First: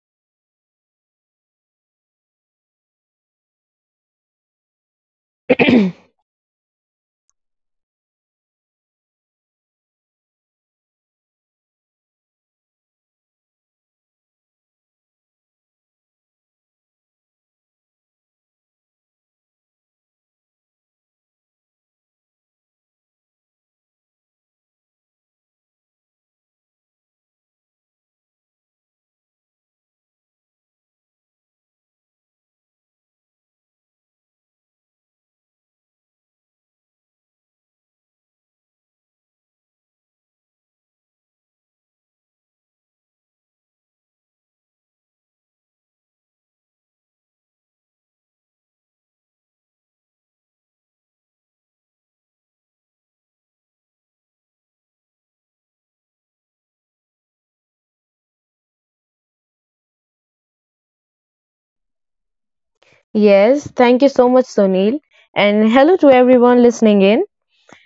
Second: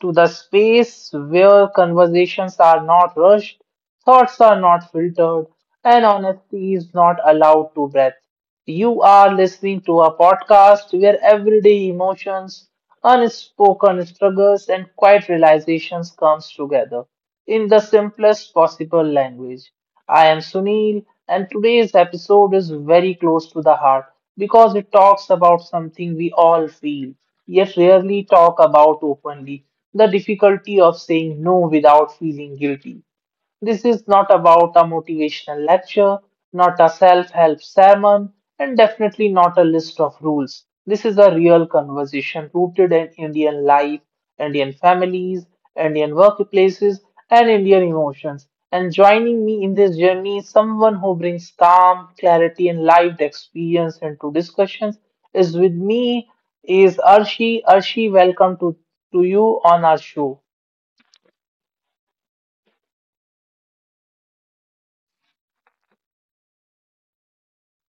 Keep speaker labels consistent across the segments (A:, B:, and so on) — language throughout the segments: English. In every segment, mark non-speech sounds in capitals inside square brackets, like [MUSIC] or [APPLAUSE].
A: to the space where conversations are not rushed, thoughts are not filtered, and honesty is not allowed to breathe. You are listening to a podcast where everyday emotions, unspoken struggles, and quiet realizations comes together in the simplest possible language. I am Sunil, and today's episode is very close to the heart because it talks about something we all feel, yet rarely talk about openly the difficulty of saying no without feeling guilty. This is not about a motivational lecture, not a self help sermon, and definitely not a list of rules. This is a real conversation rooted in Indian life, Indian families, Indian workplaces, and Indian emotions. And joining me in this journey is someone who brings calm, clarity, and lived experience into discussions. Is with me is Arshi. Arshi, welcome to you on our show.
B: Yes, thank you so much, Sunil. And hello to everyone listening in.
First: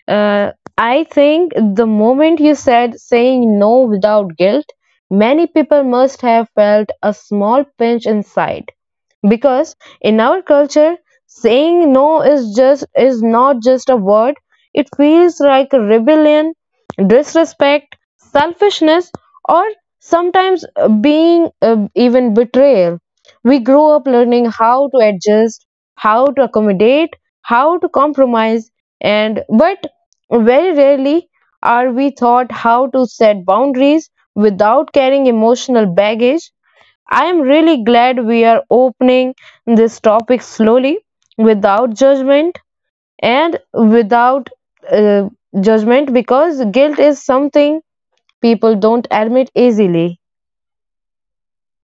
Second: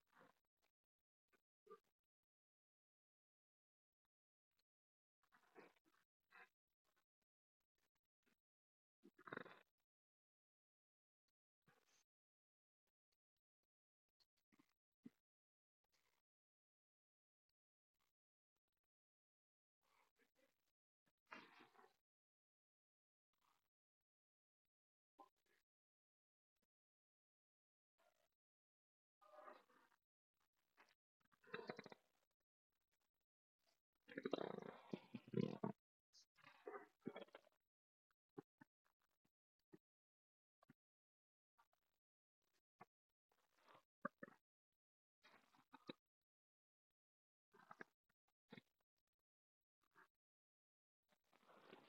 B: Uh, I think the moment you said saying no without guilt, many people must have felt a small pinch inside, because in our culture saying no is not just a word. It feels like a rebellion, disrespect, selfishness, or sometimes being even betrayal. We grow up learning how to adjust, how to accommodate, how to compromise, and but very rarely are we taught how to set boundaries without carrying emotional baggage. I am really glad we are opening this topic slowly, without judgment and without uh, judgment, because guilt is something people don't admit easily.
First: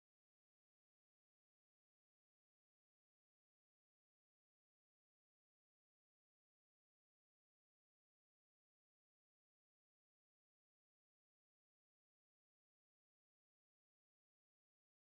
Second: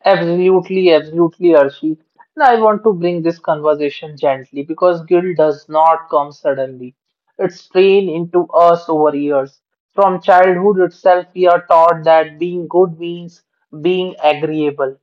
A: Absolutely, absolutely, Arshi. And I want to bring this conversation gently because guilt does not come suddenly. It's trained into us over years. From childhood itself, we are taught that being good means being agreeable.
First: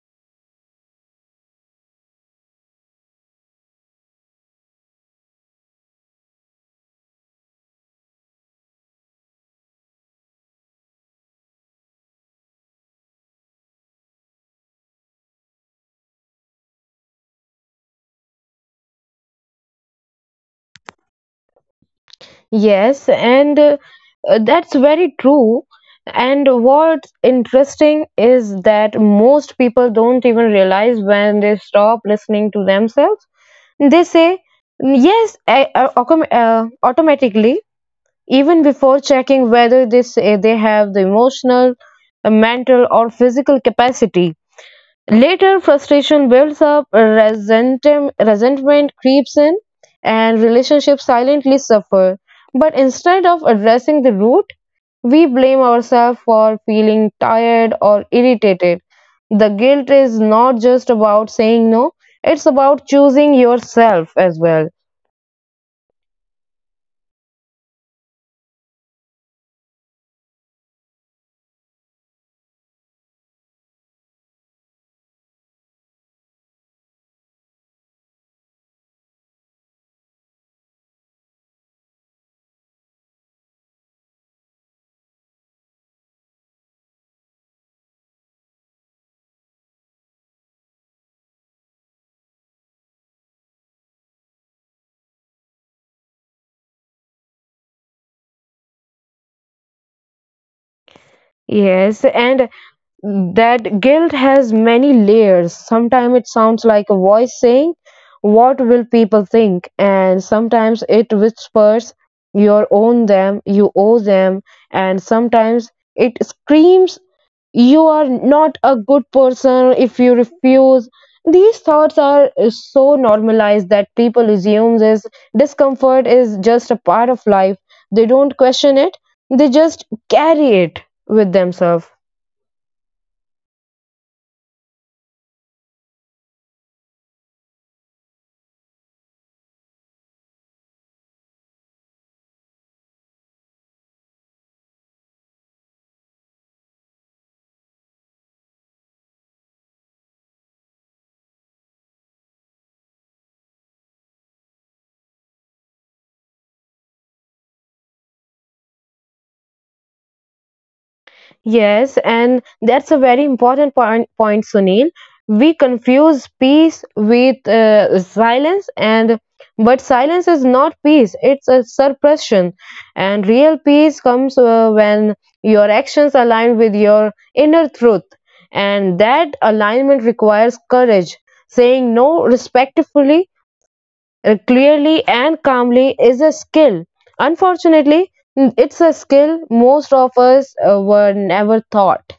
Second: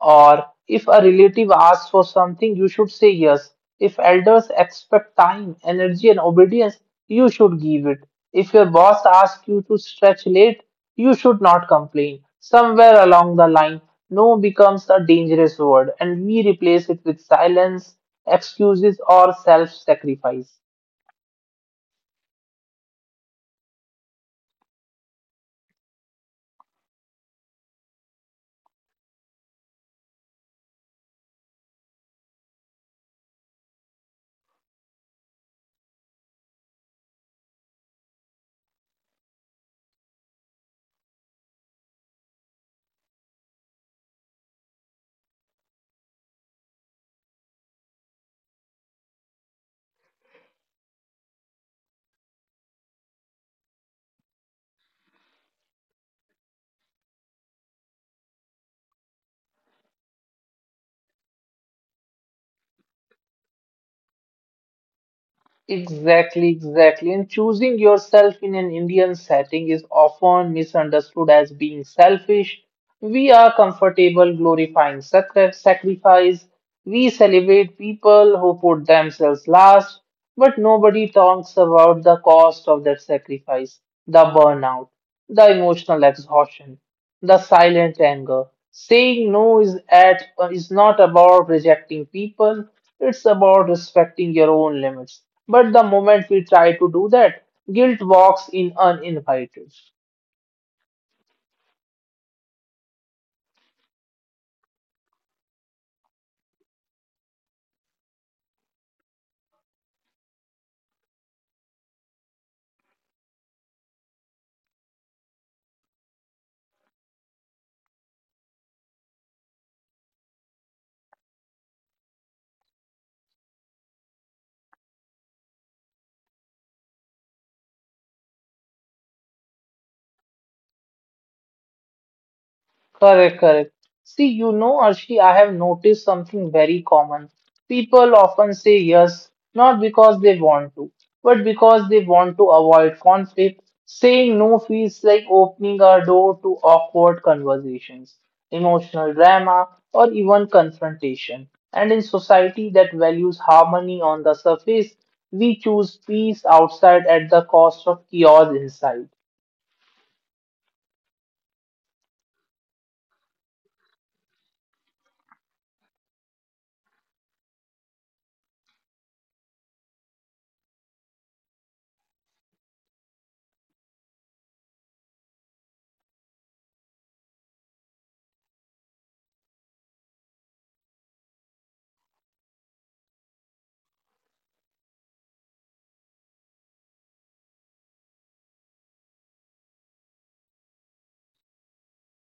A: Or if a relative asks for something, you should say yes. If elders expect time, energy, and obedience, you should give it. If your boss asks you to stretch late, you should not complain. Somewhere along the line, no becomes a dangerous word, and we replace it with silence, excuses, or self sacrifice.
B: Yes, and that's very true. And what's interesting is that most people don't even realize when they stop listening to themselves. They say yes automatically, even before checking whether they say they have the emotional, mental, or physical capacity. Later, frustration builds up, resentment creeps in, and relationships silently suffer. But instead of addressing the root, we blame ourselves for feeling tired or irritated. The guilt is not just about saying no, it's about choosing yourself as well.
A: Exactly, exactly. And choosing yourself in an Indian setting is often misunderstood as being selfish. We are comfortable glorifying sacrifice. We celebrate people who put themselves last, but nobody talks about the cost of that sacrifice, the burnout the emotional exhaustion, the silent anger. Saying no is at is not about rejecting people, it's about respecting your own limits. But the moment we try to do that, guilt walks in uninvited.
B: Yes, and that guilt has many layers. Sometimes it sounds like a voice saying, "What will people think?" And sometimes it whispers, "You own them, you owe them." And sometimes it screams, "You are not a good person if you refuse." These thoughts are so normalized that people assume this discomfort is just a part of life. They don't question it, they just carry it with themselves.
A: Correct, correct. See, you know, Arshi, I have noticed something very common. People often say yes, not because they want to, but because they want to avoid conflict. Saying no feels like opening a door to awkward conversations, emotional drama, or even confrontation. And in society that values harmony on the surface, we choose peace outside at the cost of chaos inside.
B: Yes, and that's a very important point, Sunil. We confuse peace with silence, and but silence is not peace; it's a suppression. And real peace comes when your actions align with your inner truth, and that alignment requires courage. Saying no respectfully, clearly, and calmly is a skill. Unfortunately, it's a skill most of us were never taught.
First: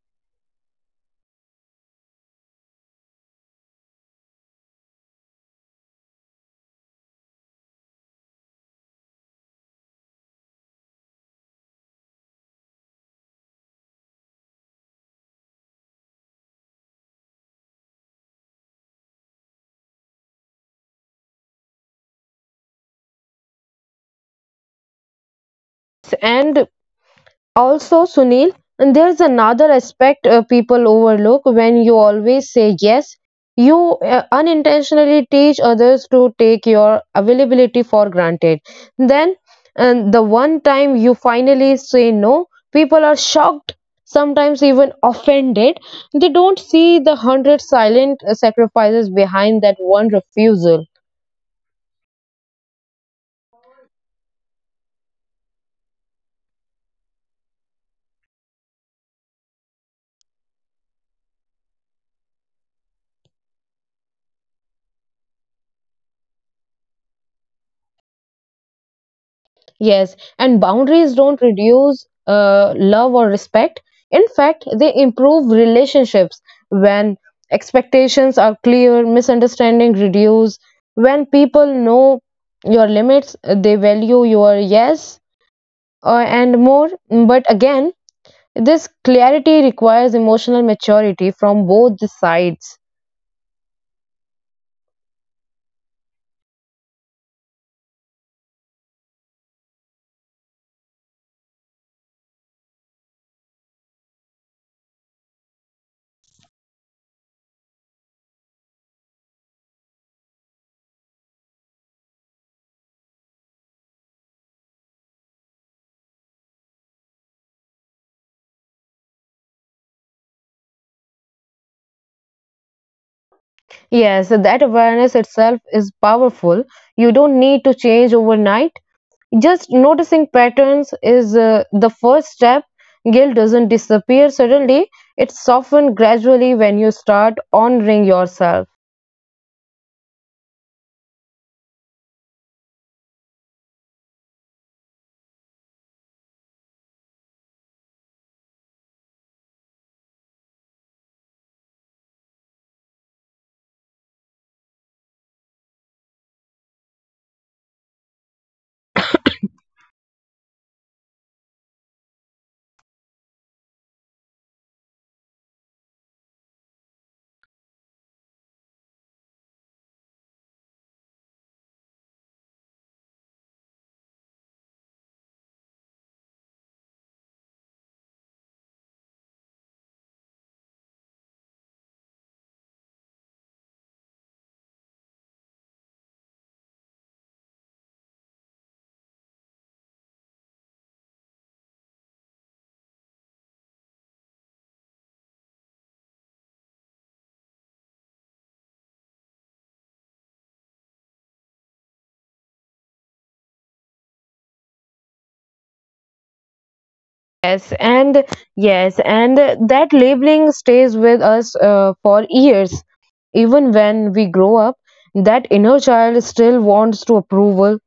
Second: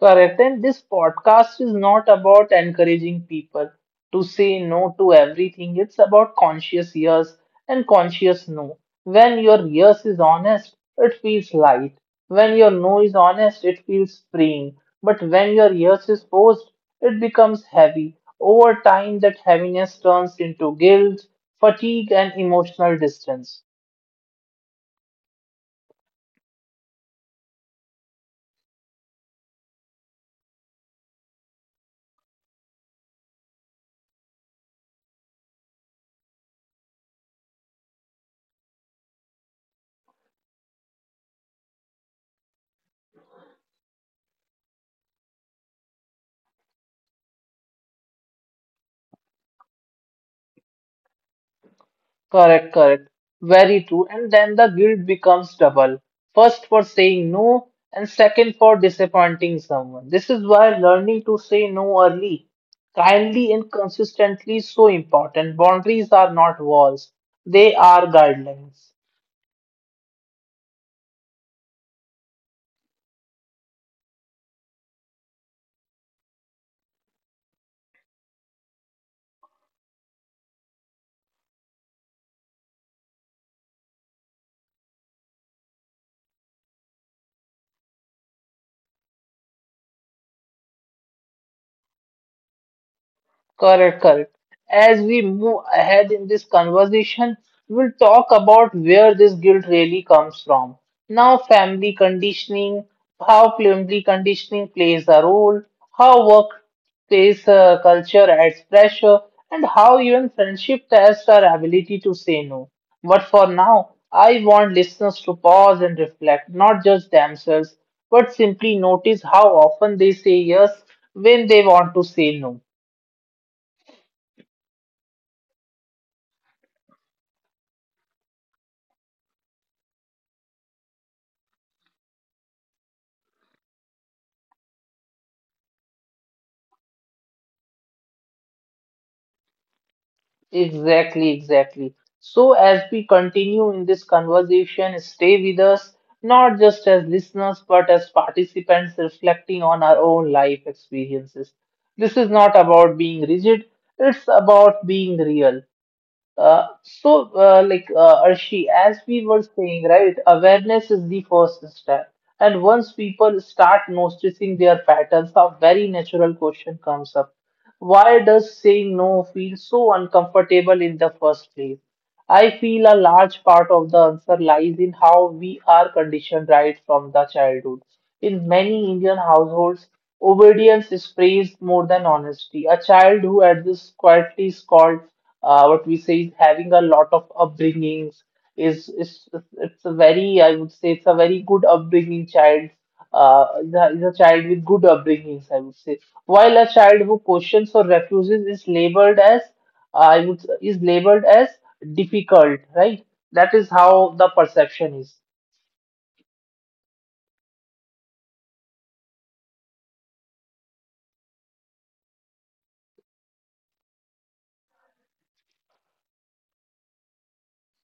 A: Correct. And this podcast is not about encouraging people to say no to everything. It's about conscious yes and conscious no. When your yes is honest, it feels light. When your no is honest, it feels freeing. But when your yes is forced, it becomes heavy. Over time, that heaviness turns into guilt, fatigue, and emotional distance.
B: And also, Sunil, and there's another aspect people overlook when you always say yes. You unintentionally teach others to take your availability for granted. Then, and the one time you finally say no, people are shocked, sometimes even offended. They don't see the hundred silent sacrifices behind that one refusal.
A: Correct, correct. Very true. And then the guilt becomes double. First for saying no, and second for disappointing someone. This is why learning to say no early, kindly and consistently is so important. Boundaries are not walls, they are guidelines.
B: Yes, and boundaries don't reduce love or respect. In fact, they improve relationships when expectations are clear, misunderstanding reduce. When people know your limits, they value your yes and more. But again, this clarity requires emotional maturity from both the sides.
A: Correct, correct. As we move ahead in this conversation, we'll talk about where this guilt really comes from. Now, family conditioning, how family conditioning plays a role, how workplace culture adds pressure, and how even friendship tests our ability to say no. But for now, I want listeners to pause and reflect, not just themselves, but simply notice how often they say yes when they want to say no.
B: Yes, that awareness itself is powerful. You don't need to change overnight. Just noticing patterns is the first step. Guilt doesn't disappear suddenly, it softens gradually when you start honoring yourself.
A: Exactly, exactly. So, as we continue in this conversation, stay with us, not just as listeners, but as participants reflecting on our own life experiences. This is not about being rigid, it's about being real. Arshi, as we were saying, right, awareness is the first step. And once people start noticing their patterns, a very natural question comes up. Why does saying no feel so uncomfortable in the first place? I feel a large part of the answer lies in how we are conditioned right from the childhood. In many Indian households, obedience is praised more than honesty. A child who adjusts quietly is called what we say is having a lot of upbringings is It's a very, I would say, it's a very good upbringing child, is a child with good upbringings, I would say, while a child who questions or refuses is labeled as, I would is labeled as difficult, right? That is how the perception is.
B: Yes, and yes, and that labeling stays with us for years. Even when we grow up, that inner child still wants to approval.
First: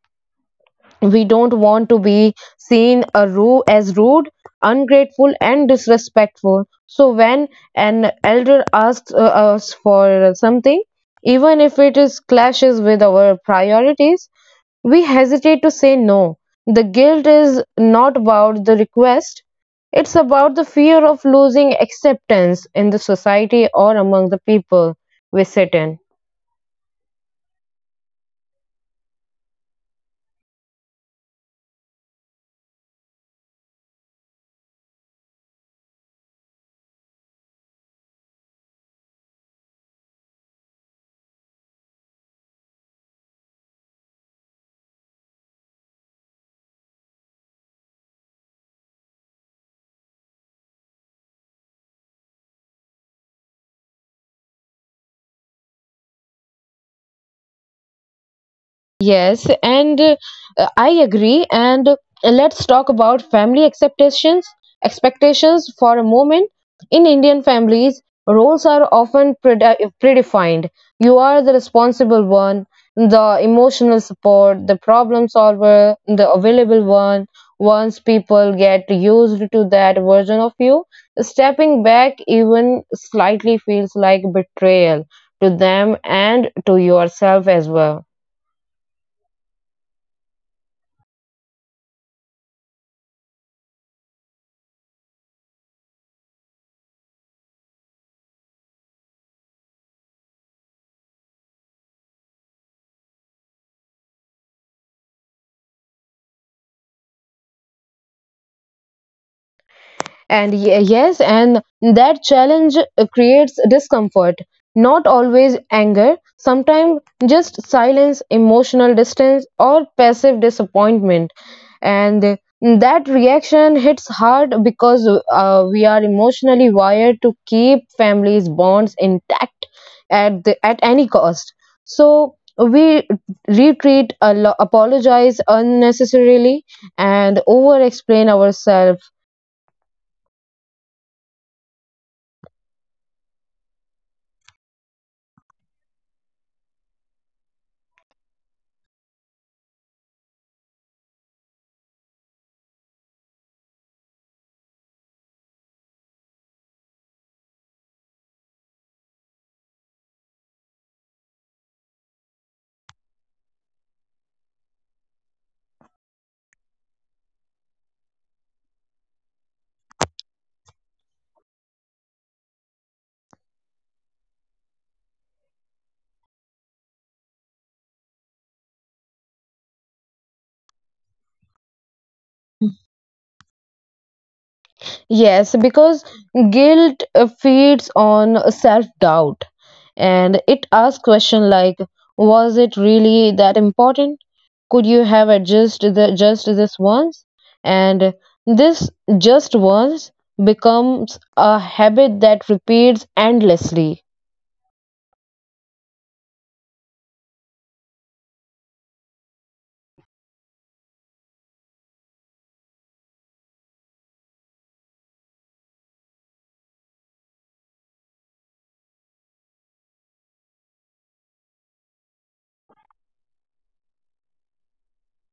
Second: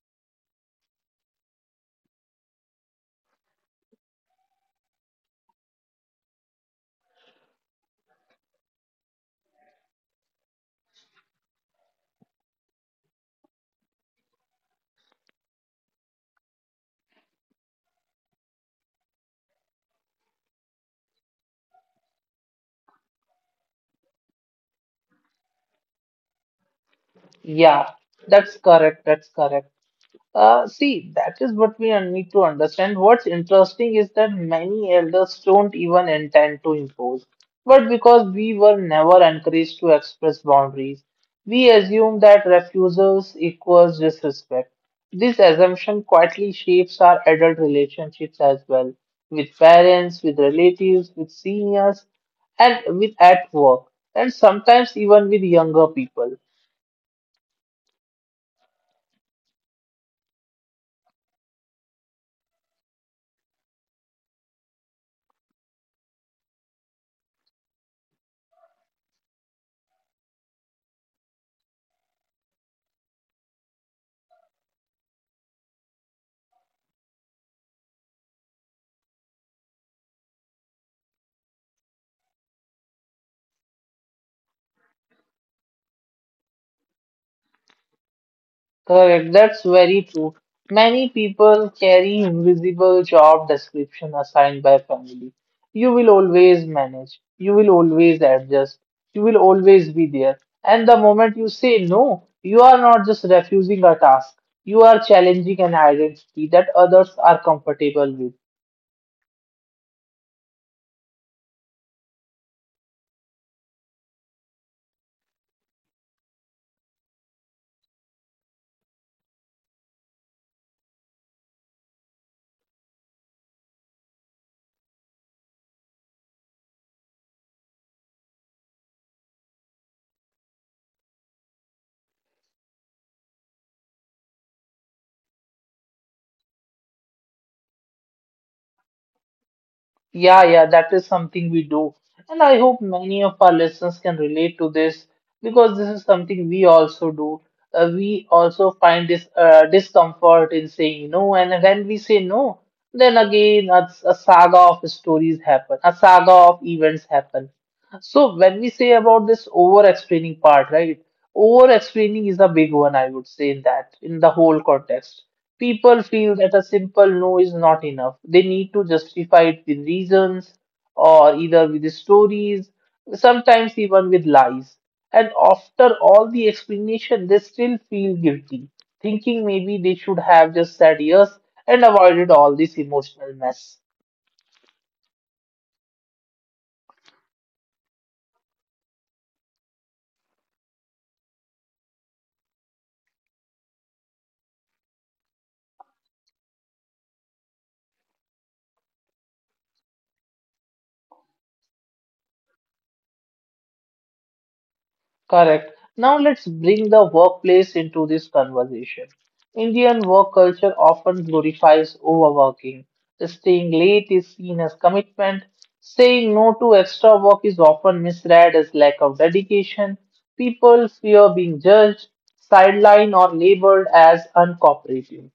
B: We don't want to be seen as rude, ungrateful, and disrespectful. So when an elder asks us for something, even if it is clashes with our priorities, we hesitate to say no. The guilt is not about the request; it's about the fear of losing acceptance in the society or among the people we sit in.
A: Yeah, that's correct. That's correct. See, that is what we need to understand. What's interesting is that many elders don't even intend to impose, but because we were never encouraged to express boundaries, we assume that refusals equals disrespect. This assumption quietly shapes our adult relationships as well, with parents, with relatives, with seniors, and with at work, and sometimes even with younger people.
B: Yes, and I agree. And let's talk about family expectations for a moment. In Indian families, roles are often predefined. You are the responsible one, the emotional support, the problem solver, the available one. Once people get used to that version of you, stepping back even slightly feels like betrayal, to them and to yourself as well.
A: Correct, that's very true. Many people carry invisible job description assigned by family. You will always manage, you will always adjust, you will always be there. And the moment you say no, you are not just refusing a task, you are challenging an identity that others are comfortable with.
B: Yes, and that challenge creates discomfort, not always anger, sometimes just silence, emotional distance, or passive disappointment. And that reaction hits hard because we are emotionally wired to keep families' bonds intact at, the, at any cost. So we retreat, apologize unnecessarily, and over explain ourselves.
A: Yeah, yeah, that is something we do. And I hope many of our listeners can relate to this because this is something we also do. We also find this discomfort in saying no. And when we say no, then again a saga of stories happen, a saga of events happen. So when we say about this over explaining part, right? Over explaining is a big one, I would say, in that, in the whole context. People feel that a simple no is not enough. They need to justify it with reasons or either with stories, sometimes even with lies. And after all the explanation, they still feel guilty, thinking maybe they should have just said yes and avoided all this emotional mess.
B: Yes, because guilt feeds on self-doubt, and it asks questions like, was it really that important? Could you have adjusted the, just this once? And this just once becomes a habit that repeats endlessly.
A: Correct. Now let's bring the workplace into this conversation. Indian work culture often glorifies overworking. Staying late is seen as commitment. Saying no to extra work is often misread as lack of dedication. People fear being judged, sidelined, or labeled as uncooperative.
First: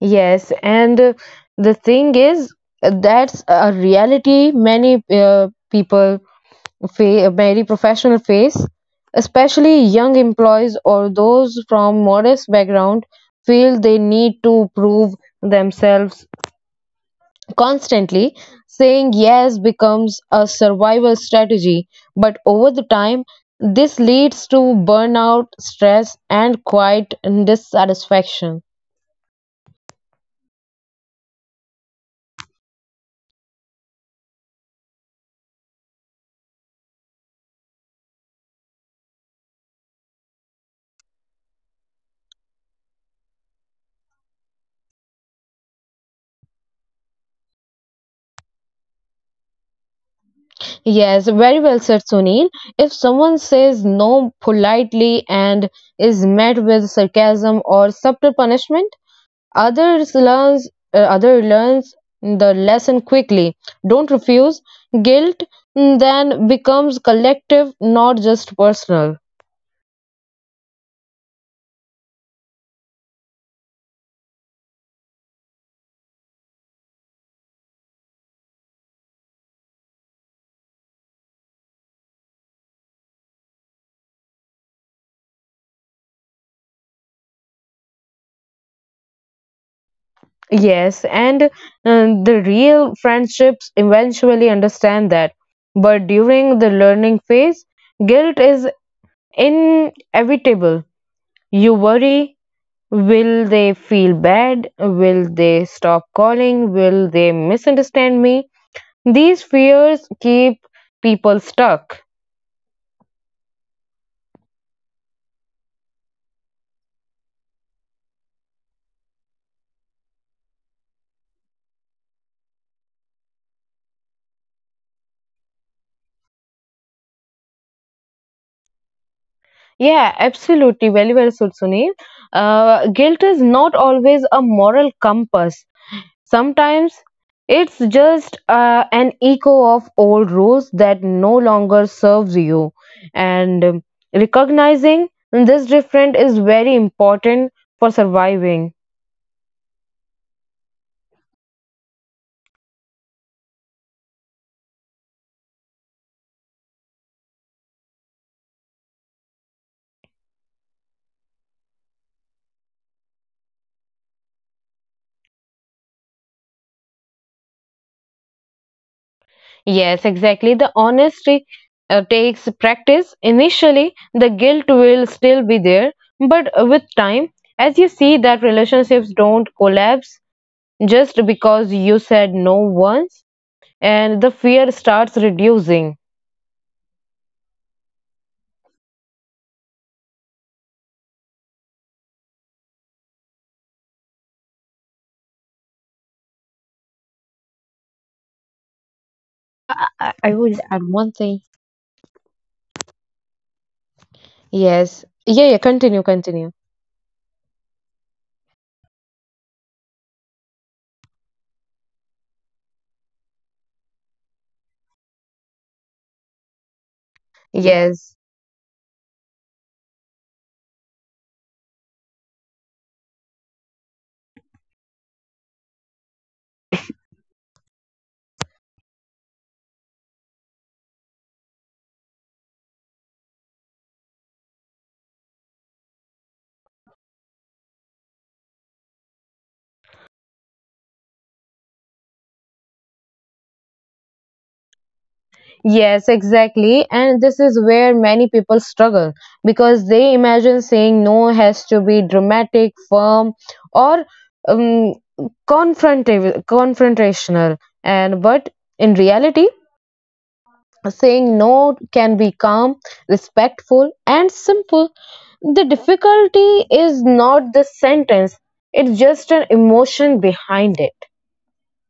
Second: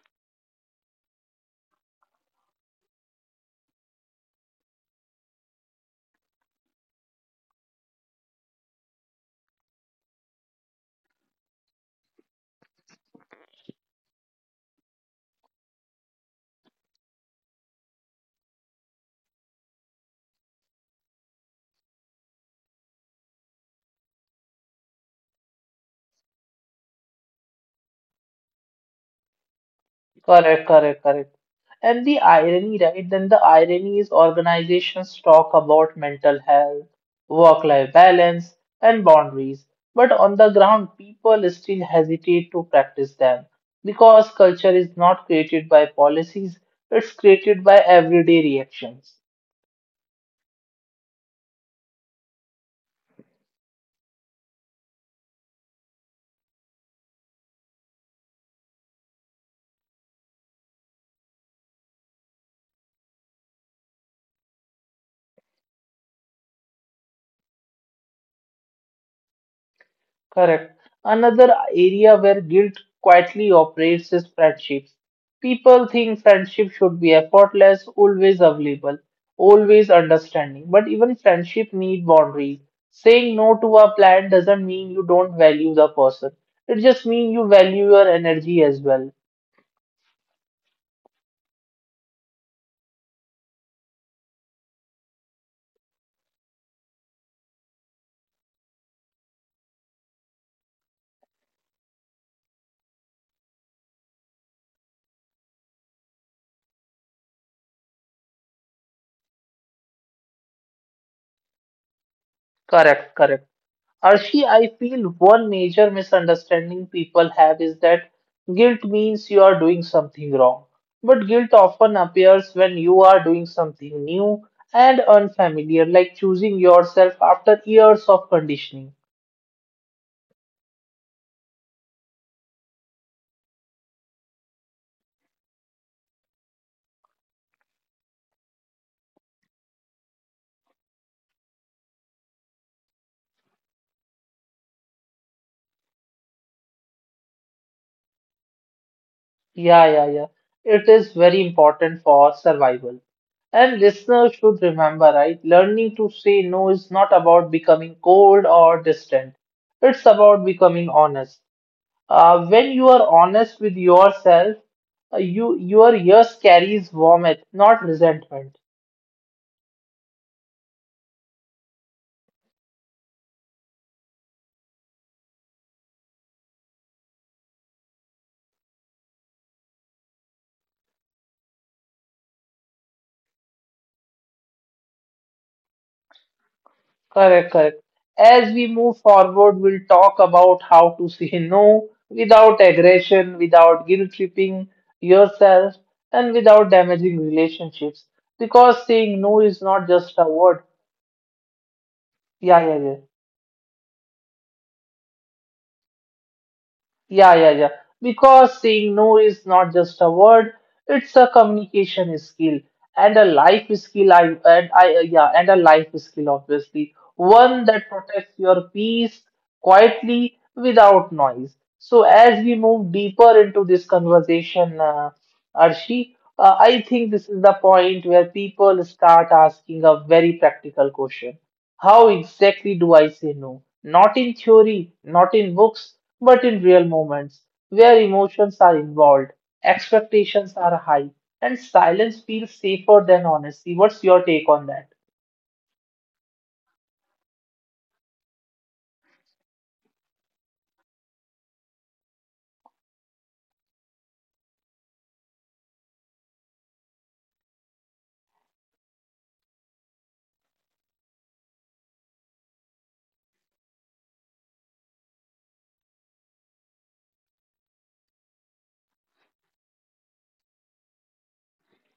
B: Yes, and the thing is, that's a reality many people very professional face. Especially young employees or those from modest background feel they need to prove themselves constantly. Saying yes becomes a survival strategy, but over the time, this leads to burnout, stress, and quiet dissatisfaction.
A: Correct, correct, correct. And the irony, right? Then the irony is organizations talk about mental health, work-life balance, and boundaries, but on the ground, people still hesitate to practice them because culture is not created by policies, it's created by everyday reactions.
B: Yes, very well said, Sunil. If someone says no politely and is met with sarcasm or subtle punishment, Others learns other learns the lesson quickly. Don't refuse. Guilt then becomes collective, not just personal.
A: Correct. Another area where guilt quietly operates is friendships. People think friendship should be effortless, always available, always understanding. But even friendship need boundaries. Saying no to a plan doesn't mean you don't value the person. It just means you value your energy as well.
B: Yes, and the real friendships eventually understand that. But during the learning phase, guilt is inevitable. You worry, will they feel bad? Will they stop calling? Will they misunderstand me? These fears keep people stuck.
A: Correct, correct. Arshi, I feel one major misunderstanding people have is that guilt means you are doing something wrong. But guilt often appears when you are doing something new and unfamiliar, like choosing yourself after years of conditioning.
B: Yeah, absolutely. Very well said, Sunil. Guilt is not always a moral compass. Sometimes it's just an echo of old rules that no longer serves you. And recognizing this different is very important for surviving.
A: Yeah, yeah, yeah. It is very important for survival. And listeners should remember, right? Learning to say no is not about becoming cold or distant. It's about becoming honest. When you are honest with yourself, you your years carries warmth, not resentment.
B: Yes, exactly. The honesty takes practice. Initially, the guilt will still be there, but with time, as you see that relationships don't collapse just because you said no once, and the fear starts reducing.
A: Correct, correct. As we move forward, we'll talk about how to say [LAUGHS] no without aggression, without guilt tripping yourself, and without damaging relationships. Because saying no is not
B: I,
A: just a
B: I would
A: word.
B: add one thing.
A: Yeah, yeah, yeah.
B: Yes. Yeah, yeah, continue, continue.
A: Yeah, yeah, yeah. Because saying no is not just a word, it's a communication skill and a life skill. I and I Yeah, and a life skill obviously. One that
B: Yes.
A: protects your peace quietly without noise. So as we move deeper into this conversation, Arshi, I think this is the point where people start asking a very practical question. How exactly do I say no? Not in theory, not in books, but in real moments where emotions are involved, expectations are high, and silence feels safer than honesty. What's your take on that?
B: Yes, exactly. And this is where many people struggle because they imagine saying no has to be dramatic, firm, or um, confrontational. And but in reality, saying no can be calm, respectful, and simple. The difficulty is not the sentence, it's just an emotion behind it.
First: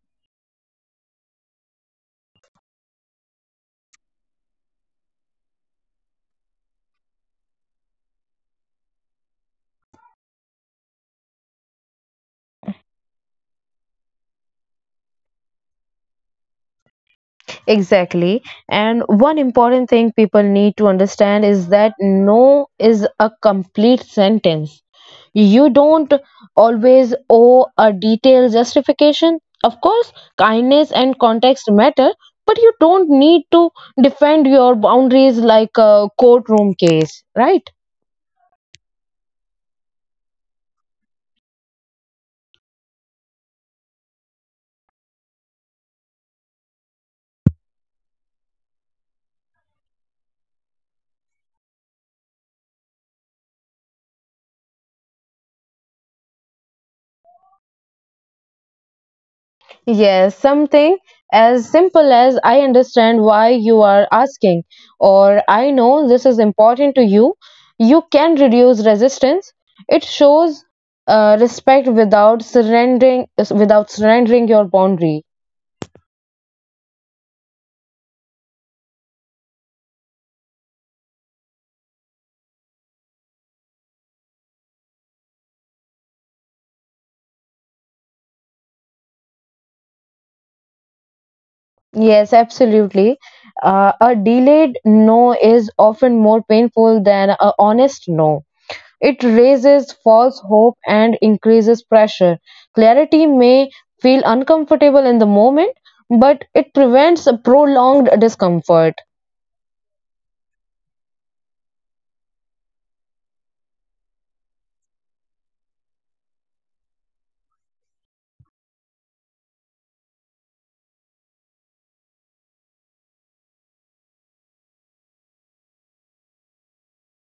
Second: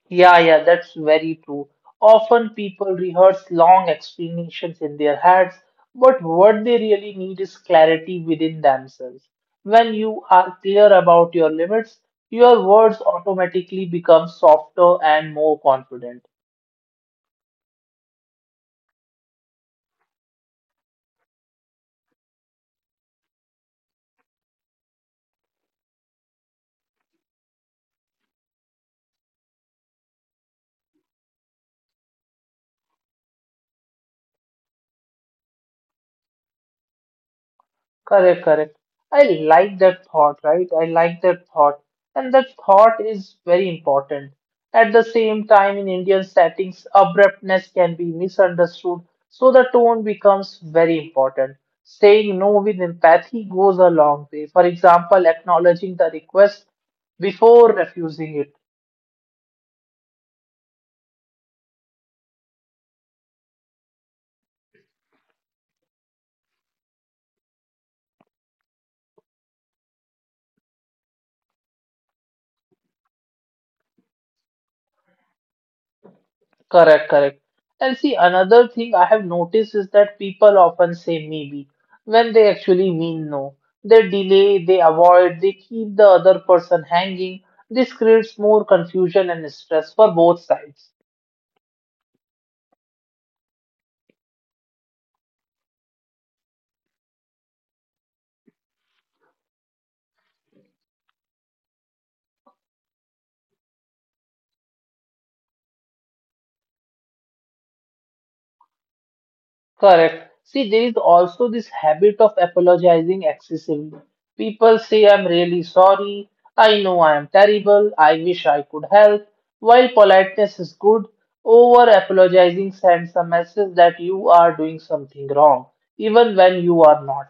A: Yeah, yeah, that's very true. Often people rehearse long explanations in their heads, but what they really need is clarity within themselves. When you are clear about your limits, your words automatically become softer and more confident.
B: Exactly. And one important thing people need to understand is that no is a complete sentence. You don't always owe a detailed justification. Of course, kindness and context matter, but you don't need to defend your boundaries like a courtroom case, right?
A: Correct, correct. I like that thought, right? I like that thought. And that thought is very important. At the same time, in Indian settings, abruptness can be misunderstood, so the tone becomes very important. Saying no with empathy goes a long way. For example, acknowledging the request before refusing it.
B: Yes, something as simple as I understand why you are asking, or I know this is important to you. You can reduce resistance. It shows respect without surrendering your boundary.
A: Correct, correct. And see, another thing I have noticed is that people often say maybe when they actually mean no. They delay, they avoid, they keep the other person hanging. This creates more confusion and stress for both sides.
B: Yes, absolutely. A delayed no is often more painful than a honest no. It raises false hope and increases pressure. Clarity may feel uncomfortable in the moment, but it prevents a prolonged discomfort.
A: Correct. See, there is also this habit of apologizing excessively. People say, I'm really sorry. I know I am terrible. I wish I could help. While politeness is good, over apologizing sends a message that you are doing something wrong, even when you are not.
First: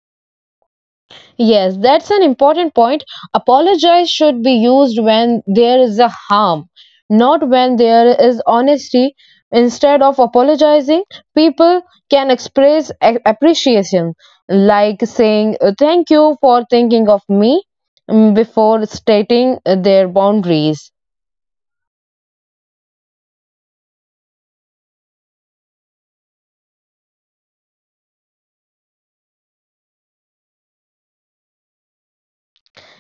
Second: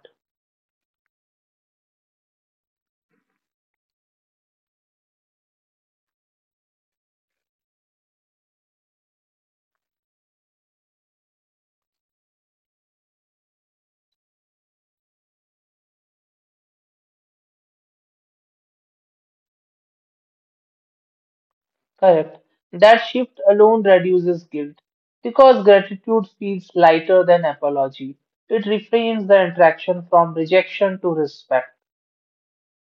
B: Yes, that's an important point. Apologize should be used when there is a harm, not when there is honesty. Instead of apologizing, people can express appreciation, like saying, thank you for thinking of me mm, before stating their boundaries.
A: Correct. That shift alone reduces guilt because gratitude feels lighter than apology. It reframes the interaction from rejection to respect.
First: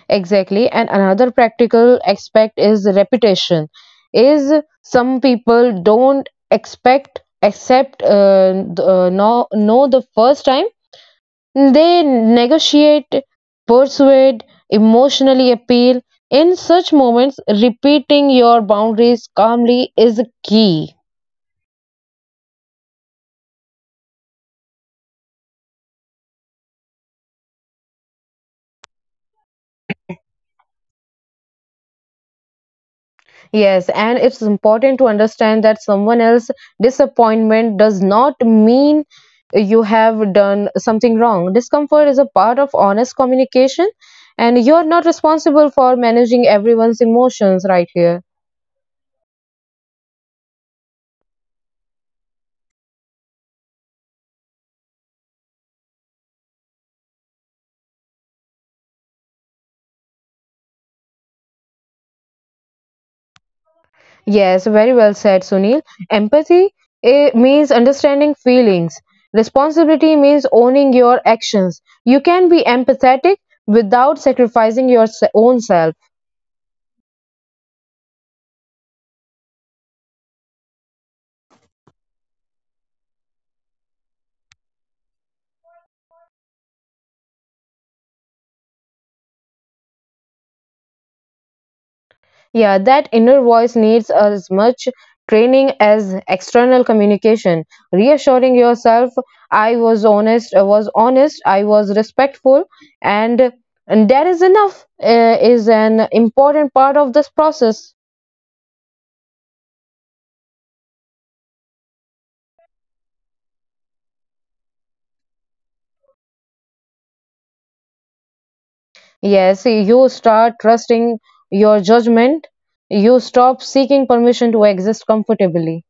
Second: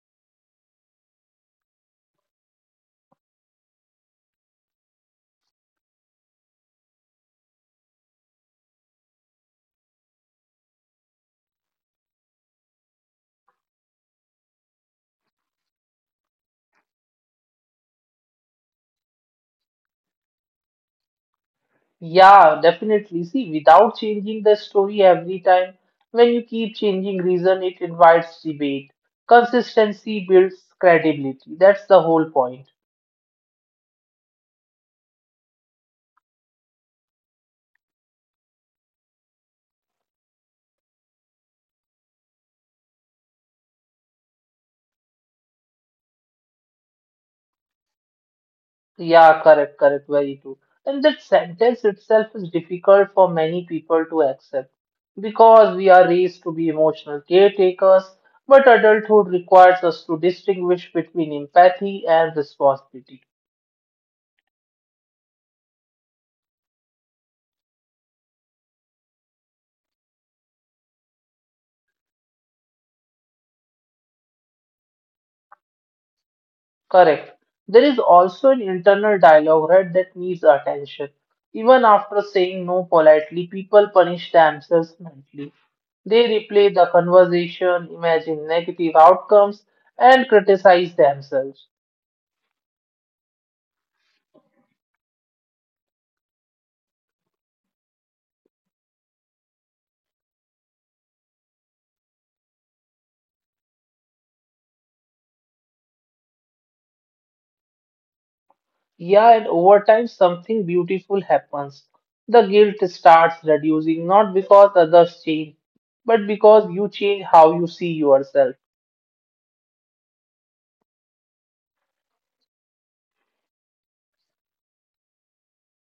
B: Exactly. And another practical aspect is repetition. Is some people don't expect, accept, th- know the first time. They negotiate, persuade, emotionally appeal. In such moments, repeating your boundaries calmly is key.
A: Yeah, definitely. See, without changing the story every time, when you keep changing reason, it invites debate. Consistency builds credibility. That's the whole point.
B: Yes, and it's important to understand that someone else's disappointment does not mean you have done something wrong. Discomfort is a part of honest communication, and you're not responsible for managing everyone's emotions right here.
A: Yeah, correct, correct, very true. And that sentence itself is difficult for many people to accept because we are raised to be emotional caretakers, but adulthood requires us to distinguish between empathy and responsibility.
B: Yes, very well said, Sunil. Empathy means understanding feelings. Responsibility means owning your actions. You can be empathetic without sacrificing your own self.
A: Correct. There is also an internal dialogue, right, that needs attention. Even after saying no politely, people punish themselves mentally. They replay the conversation, imagine negative outcomes, and criticize themselves.
B: Yeah, that inner voice needs as much training as external communication. Reassuring yourself, I was honest, I was respectful, and, and that is enough is an important part of this process.
A: Yeah, and over time, something beautiful happens. The guilt starts reducing, not because others change, but because you change how you see yourself.
B: Yes, you start trusting your judgment, you stop seeking permission to exist comfortably.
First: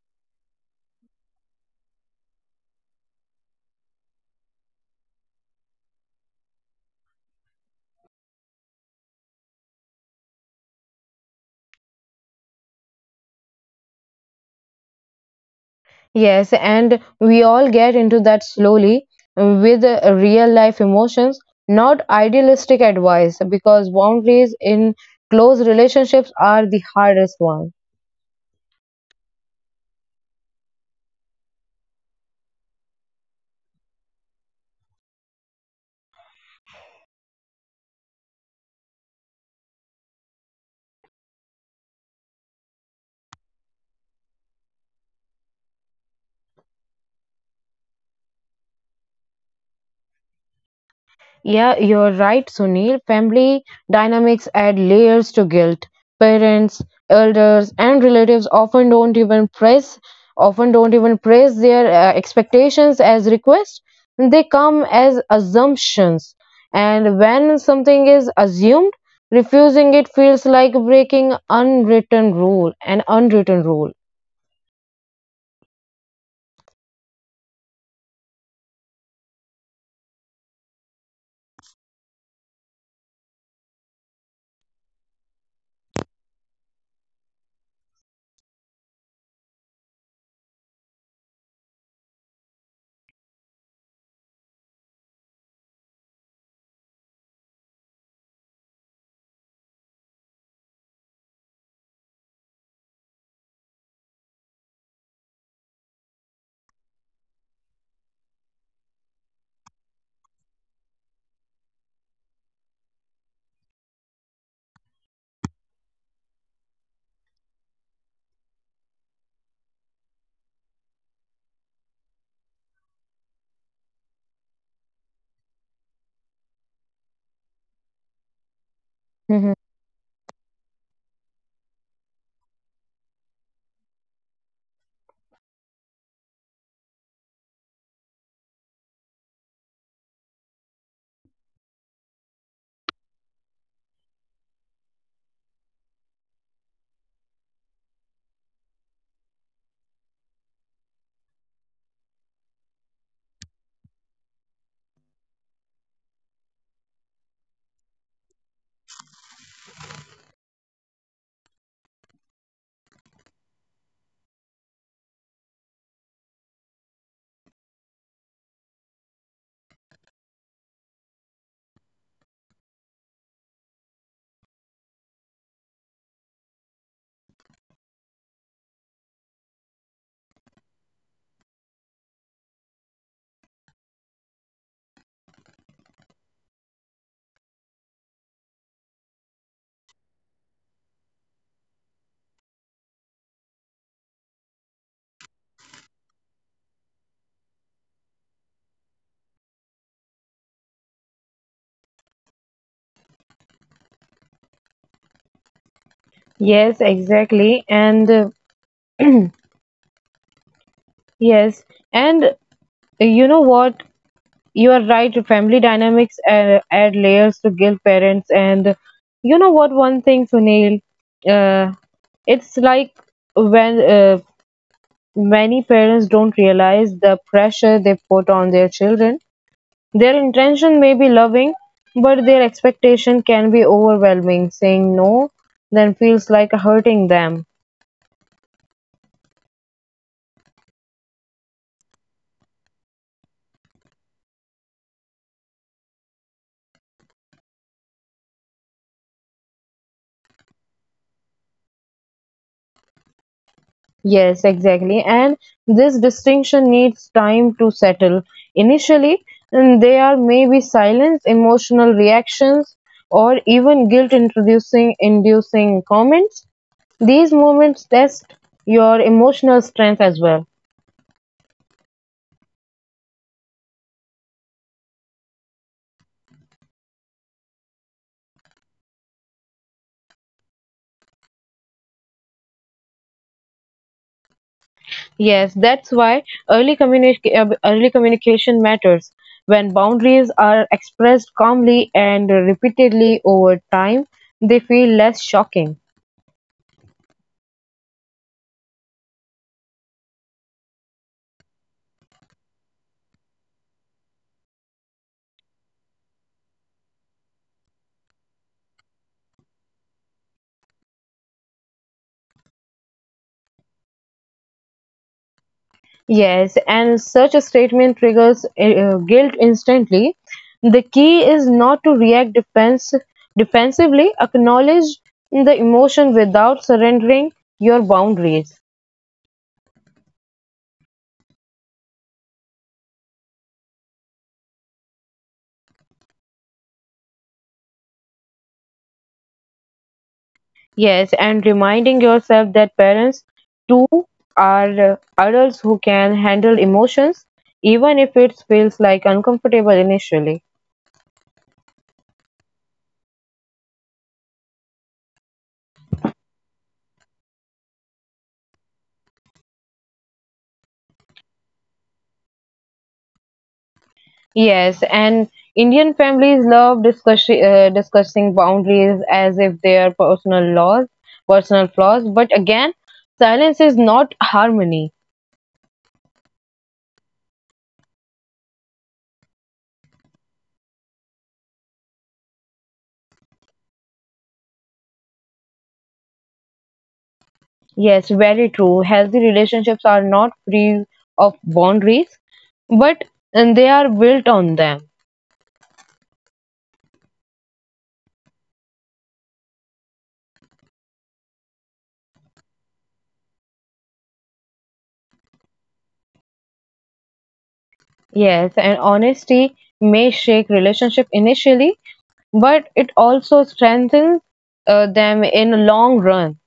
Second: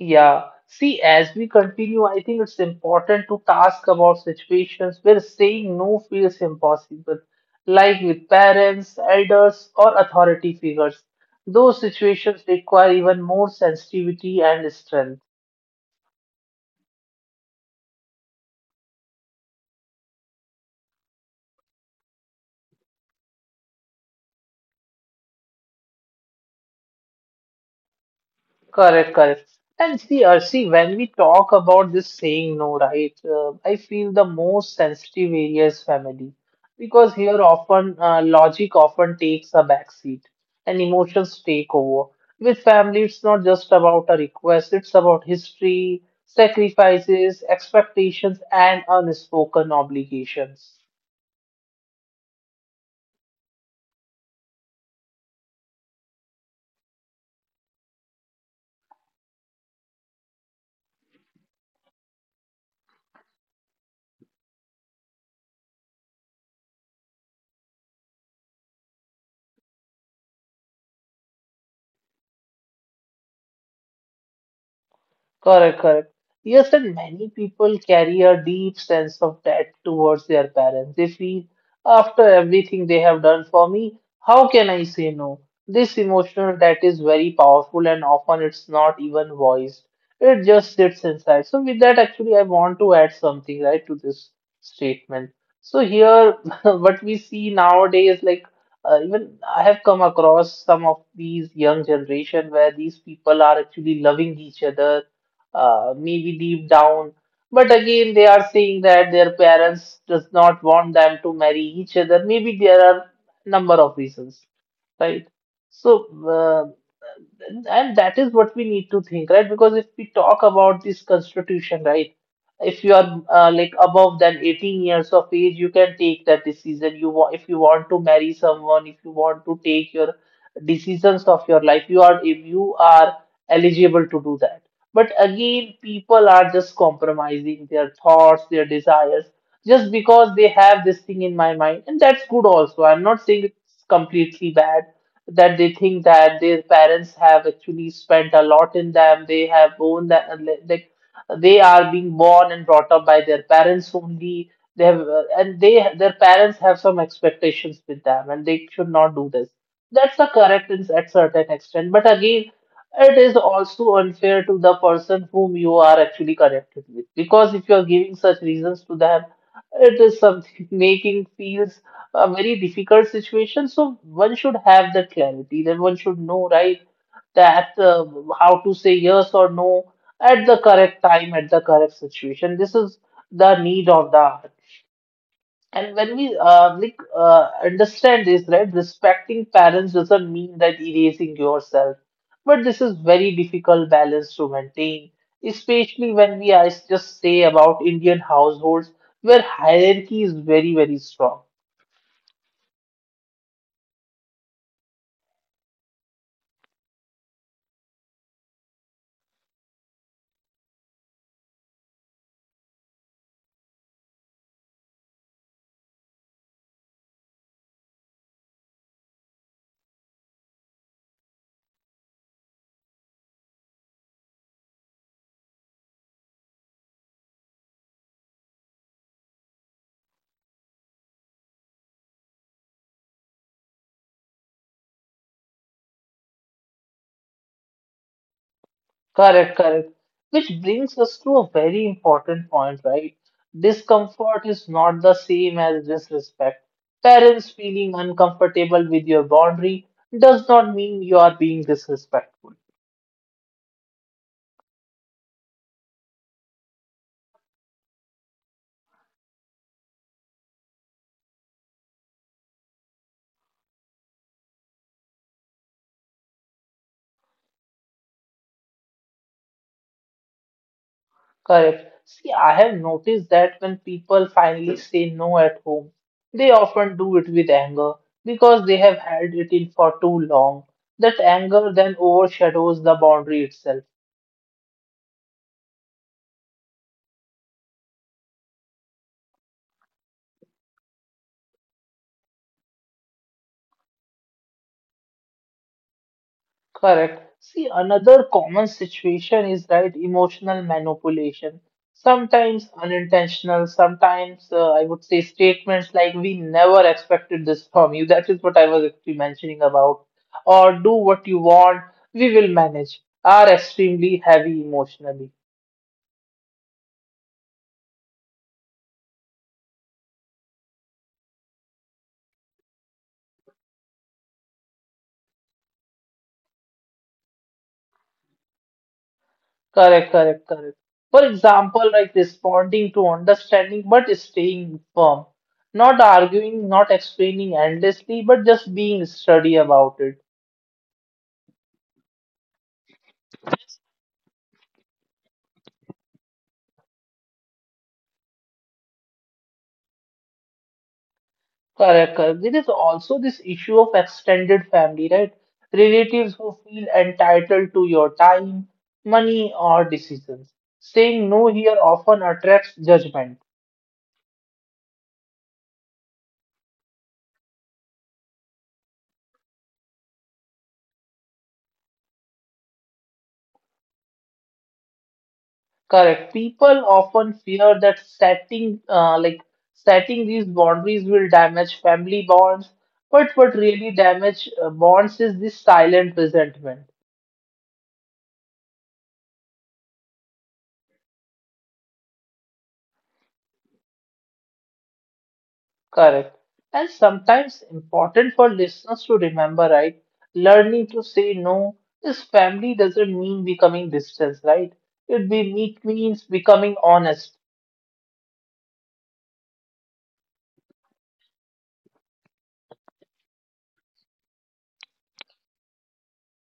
A: Yeah, see, as we continue, I think it's important to ask about situations where saying no feels impossible, like with parents, elders, or authority figures. Those situations require even more sensitivity and strength.
B: Yes, and we all get into that slowly with real life emotions, not idealistic advice, because boundaries in close relationships are the hardest one.
A: Correct, correct. And see, Arsi, when we talk about this saying no, right, I feel the most sensitive area is family because here often logic often takes a backseat and emotions take over. With family, it's not just about a request, it's about history, sacrifices, expectations, and unspoken obligations.
B: Yeah, you're right, Sunil. Family dynamics add layers to guilt. Parents, elders, and relatives often don't even praise their expectations as requests. They come as assumptions, and when something is assumed, refusing it feels like an unwritten rule.
A: Correct, correct. Yes, and many people carry a deep sense of debt towards their parents. They feel, after everything they have done for me, how can I say no? This emotional debt is very powerful and often it's not even voiced. It just sits inside. So with that, actually, I want to add something, right, to this statement. So here, [LAUGHS] what we see nowadays, like even I have come across some of these young generation where these people are actually loving each other maybe deep down. But again, they are saying that their parents does not want them to marry each other. Maybe there are number of reasons right? So, uh, and that is what we need to think, right? Because if we talk about this constitution, right? If you are like above than 18 years of age, you can take that decision. You want if you want to marry someone, if you want
B: Mhm.
A: to take your decisions of your life, you are if you are eligible to do that. But again, people are just compromising their thoughts, their desires, just because they have this thing in my mind, and that's good also. I'm not saying it's completely bad that they think that their parents have actually spent a lot in them. They have owned that, like they are being born and brought up by their parents only. They have, and they their parents have some expectations with them, and they should not do this. That's the correct in at certain extent, but again, it is also unfair to the person whom you are actually connected with because if you are giving such reasons to them, it is something [LAUGHS] making feels a very difficult situation. So one should have the clarity that one should know, right, that how to say yes or no at the correct time, at the correct situation. This is the need of the art. And when we like understand this, right, respecting parents doesn't mean that erasing yourself, but this is very difficult balance to maintain, especially when we are just say about Indian households where hierarchy is very, very strong.
B: Yes, exactly. And [CLEARS THROAT] yes, and you know what? You are right. Family dynamics add layers to guilt parents, and you know what? One thing, Sunil, uh, it's like when many parents don't realize the pressure they put on their children. Their intention may be loving, but their expectation can be overwhelming. Saying no then feels like hurting them.
A: Correct, correct. Which brings us to a very important point, right? Discomfort is not the same as disrespect. Parents feeling uncomfortable with your boundary does not mean you are being disrespectful.
B: Yes, exactly. And this distinction needs time to settle. Initially, mm, there may be silence, emotional reactions, or even guilt introducing inducing comments. These moments test your emotional strength as well.
A: Correct. See, I have noticed that when people finally say no at home, they often do it with anger because they have had it in for too long. That anger then overshadows the boundary itself.
B: Yes, that's why early communication matters. When boundaries are expressed calmly and repeatedly over time, they feel less shocking.
A: Correct. See, another common situation is right emotional manipulation. Sometimes unintentional, sometimes I would say statements like "We never expected this from you." That is what I was actually mentioning about. Or do what you want, we will manage. Are extremely heavy emotionally.
B: Yes, and such a statement triggers guilt instantly. The key is not to defensively, acknowledge the emotion without surrendering your boundaries.
A: Correct, correct, correct. For example, like responding to understanding but staying firm, not arguing, not explaining endlessly, but just being steady about it.
B: Yes, and reminding yourself that parents too are adults who can handle emotions, even if it feels like uncomfortable initially.
A: Correct, correct. There is also this issue of extended family, right? Relatives who feel entitled to your time, money, or decisions. Saying no here often attracts judgment.
B: Yes, and Indian families love discussing boundaries as if they are personal flaws. But again, silence is not harmony.
A: Correct. People often fear that setting, like setting these boundaries will damage family bonds. But what really damage bonds is this silent resentment.
B: Yes, very true. Healthy relationships are not free of boundaries, but and they are built on them.
A: Correct. And sometimes important for listeners to remember, right? Learning to say no is family doesn't mean becoming distant, right? It be it means becoming honest.
B: Yes, and honesty may shake relationship initially, but it also strengthens them in long run.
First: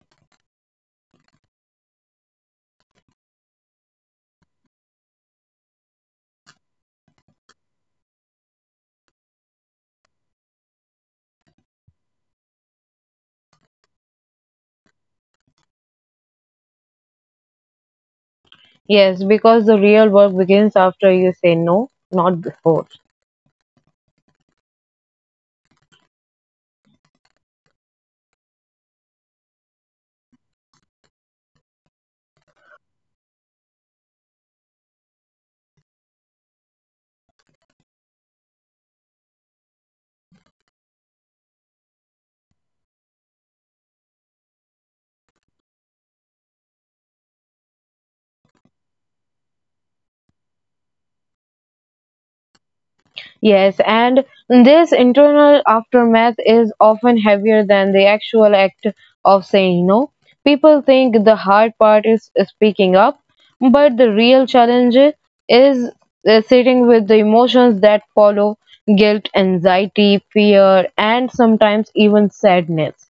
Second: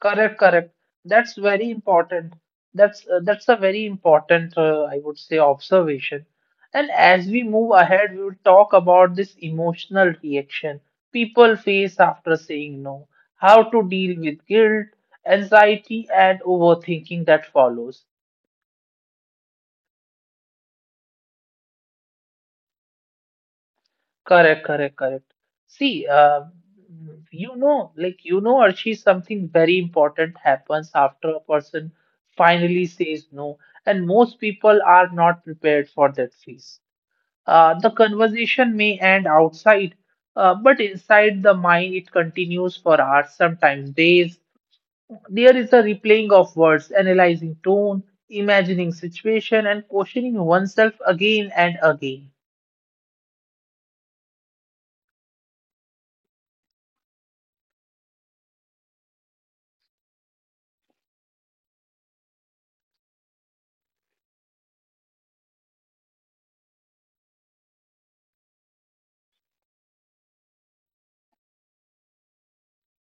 A: Correct, correct. That's very important. That's a very important, I would say, observation. And as we move ahead, we will talk about this emotional reaction people face after saying no, how to deal with guilt, anxiety, and overthinking that follows.
B: Yes, because the real work begins after you say no, not before.
A: Correct, correct, correct. See, Archie, something very important happens after a person finally says no, and most people are not prepared for that phase. The conversation may end outside, but inside the mind, it continues for hours, sometimes days. There is a replaying of words, analyzing tone, imagining situation, and questioning oneself again and again.
B: Yes, and this internal aftermath is often heavier than the actual act of saying no. People think the hard part is speaking up, but the real challenge is sitting with the emotions that follow guilt, anxiety, fear, and sometimes even sadness.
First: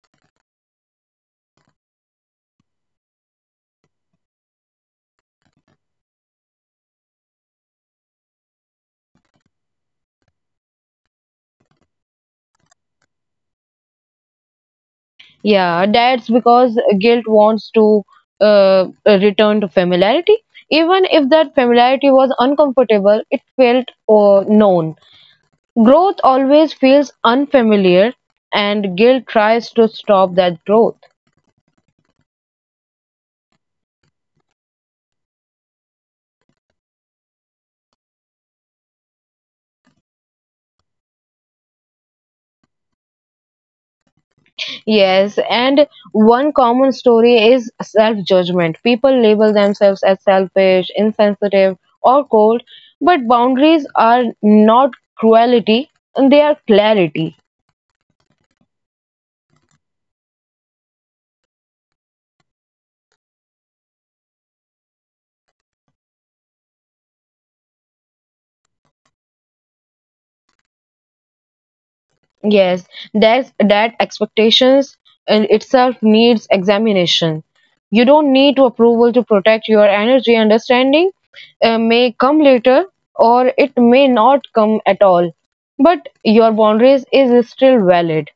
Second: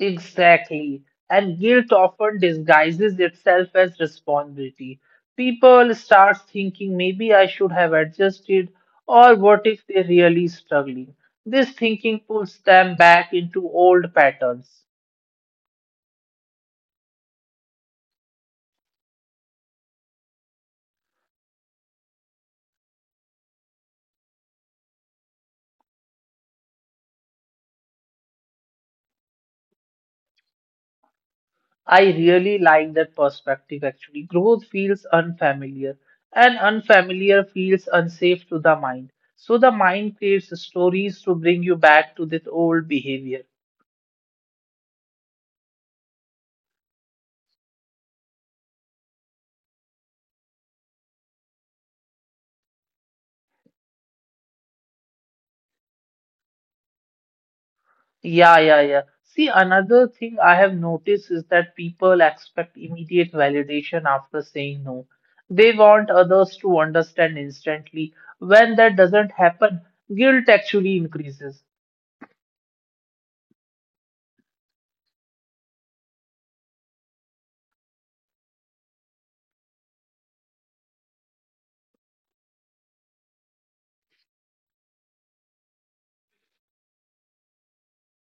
A: Exactly. And guilt often disguises itself as responsibility. People start thinking maybe I should have adjusted, or what if they're really struggling? This thinking pulls them back into old patterns.
B: Yeah, that's because guilt wants to return to familiarity. Even if that familiarity was uncomfortable, it felt known. Growth always feels unfamiliar, and guilt tries to stop that growth.
A: I really like that perspective actually. Growth feels unfamiliar, and unfamiliar feels unsafe to the mind. So the mind creates stories to bring you back to this old behavior.
B: Yes, and one common story is self judgment. People label themselves as selfish, insensitive, or cold, but boundaries are not cruelty, they are clarity.
A: Yeah, yeah, yeah. See, another thing I have noticed is that people expect immediate validation after saying no. They want others to understand instantly. When that doesn't happen, guilt actually increases.
B: Yes, that's that expectations in itself needs examination. You don't need to approval to protect your energy. Understanding may come later or it may not come at all. But your boundaries is still valid.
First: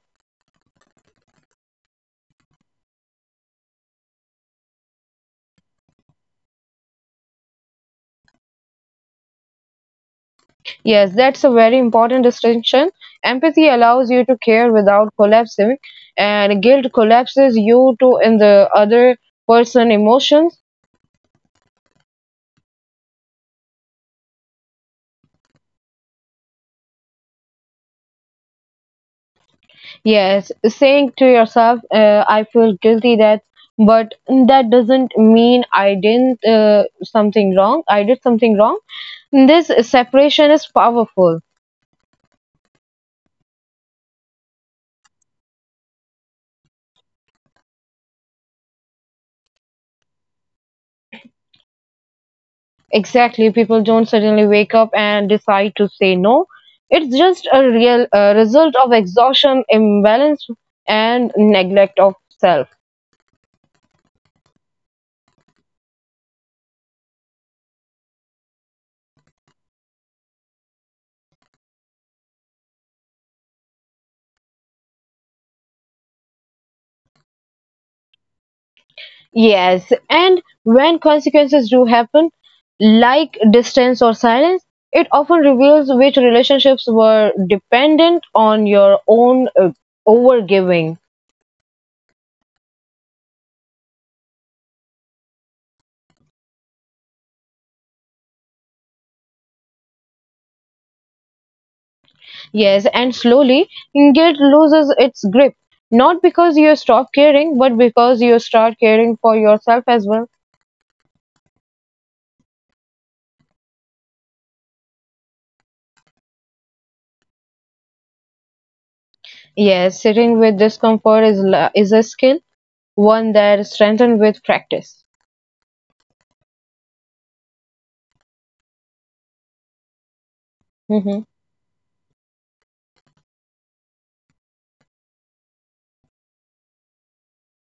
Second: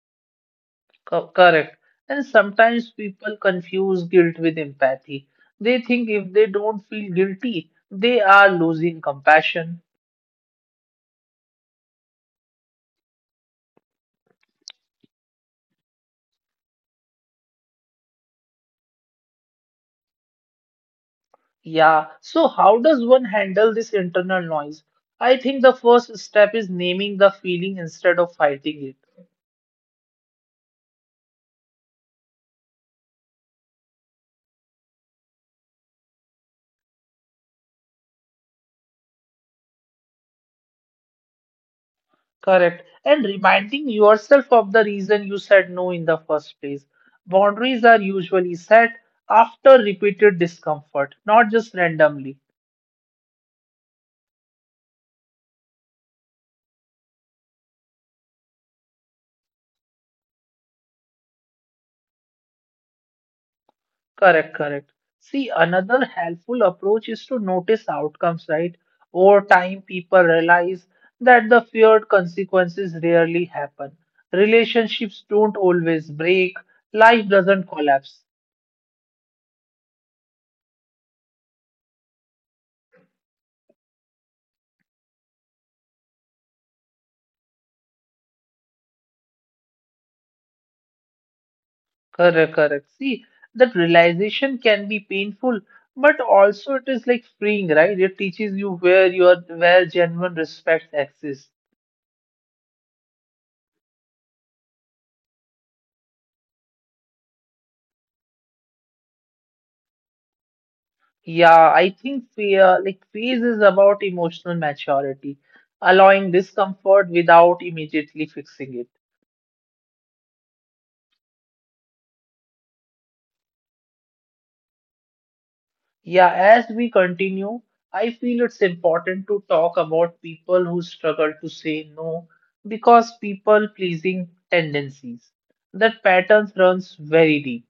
A: Correct. And sometimes people confuse guilt with empathy. They think if they don't feel guilty, they are losing compassion.
B: Yes, that's a very important distinction. Empathy allows you to care without collapsing, and guilt collapses you to in the other person emotions.
A: Yeah, so how does one handle this internal noise? I think the first step is naming the feeling instead of fighting it.
B: Yes, saying to yourself, I feel guilty that, but that doesn't mean I didn't something wrong. I did something wrong. This separation is powerful.
A: Correct. And reminding yourself of the reason you said no in the first place. Boundaries are usually set after repeated discomfort, not just randomly.
B: Exactly, people don't suddenly wake up and decide to say no. It's just a real result of exhaustion, imbalance, and neglect of self.
A: Correct, correct. See, another helpful approach is to notice outcomes, right? Over time, people realize that the feared consequences rarely happen. Relationships don't always break, life doesn't collapse.
B: Yes, and when consequences do happen, like distance or silence, it often reveals which relationships were dependent on your own overgiving.
A: Correct, correct. See, that realization can be painful, but also it is like freeing, right? It teaches you where your where genuine respect exists.
B: Yes, and slowly, guilt loses its grip, not because you stop caring, but because you start caring for yourself as well.
A: Yeah, I think fear, like phase is about emotional maturity, allowing discomfort without immediately fixing it.
B: Yes, sitting with discomfort is a skill, one that strengthened with practice.
A: Yeah, as we continue, I feel it's important to talk about people who
B: Mhm.
A: struggle to say no because people pleasing tendencies. That patterns runs very deep.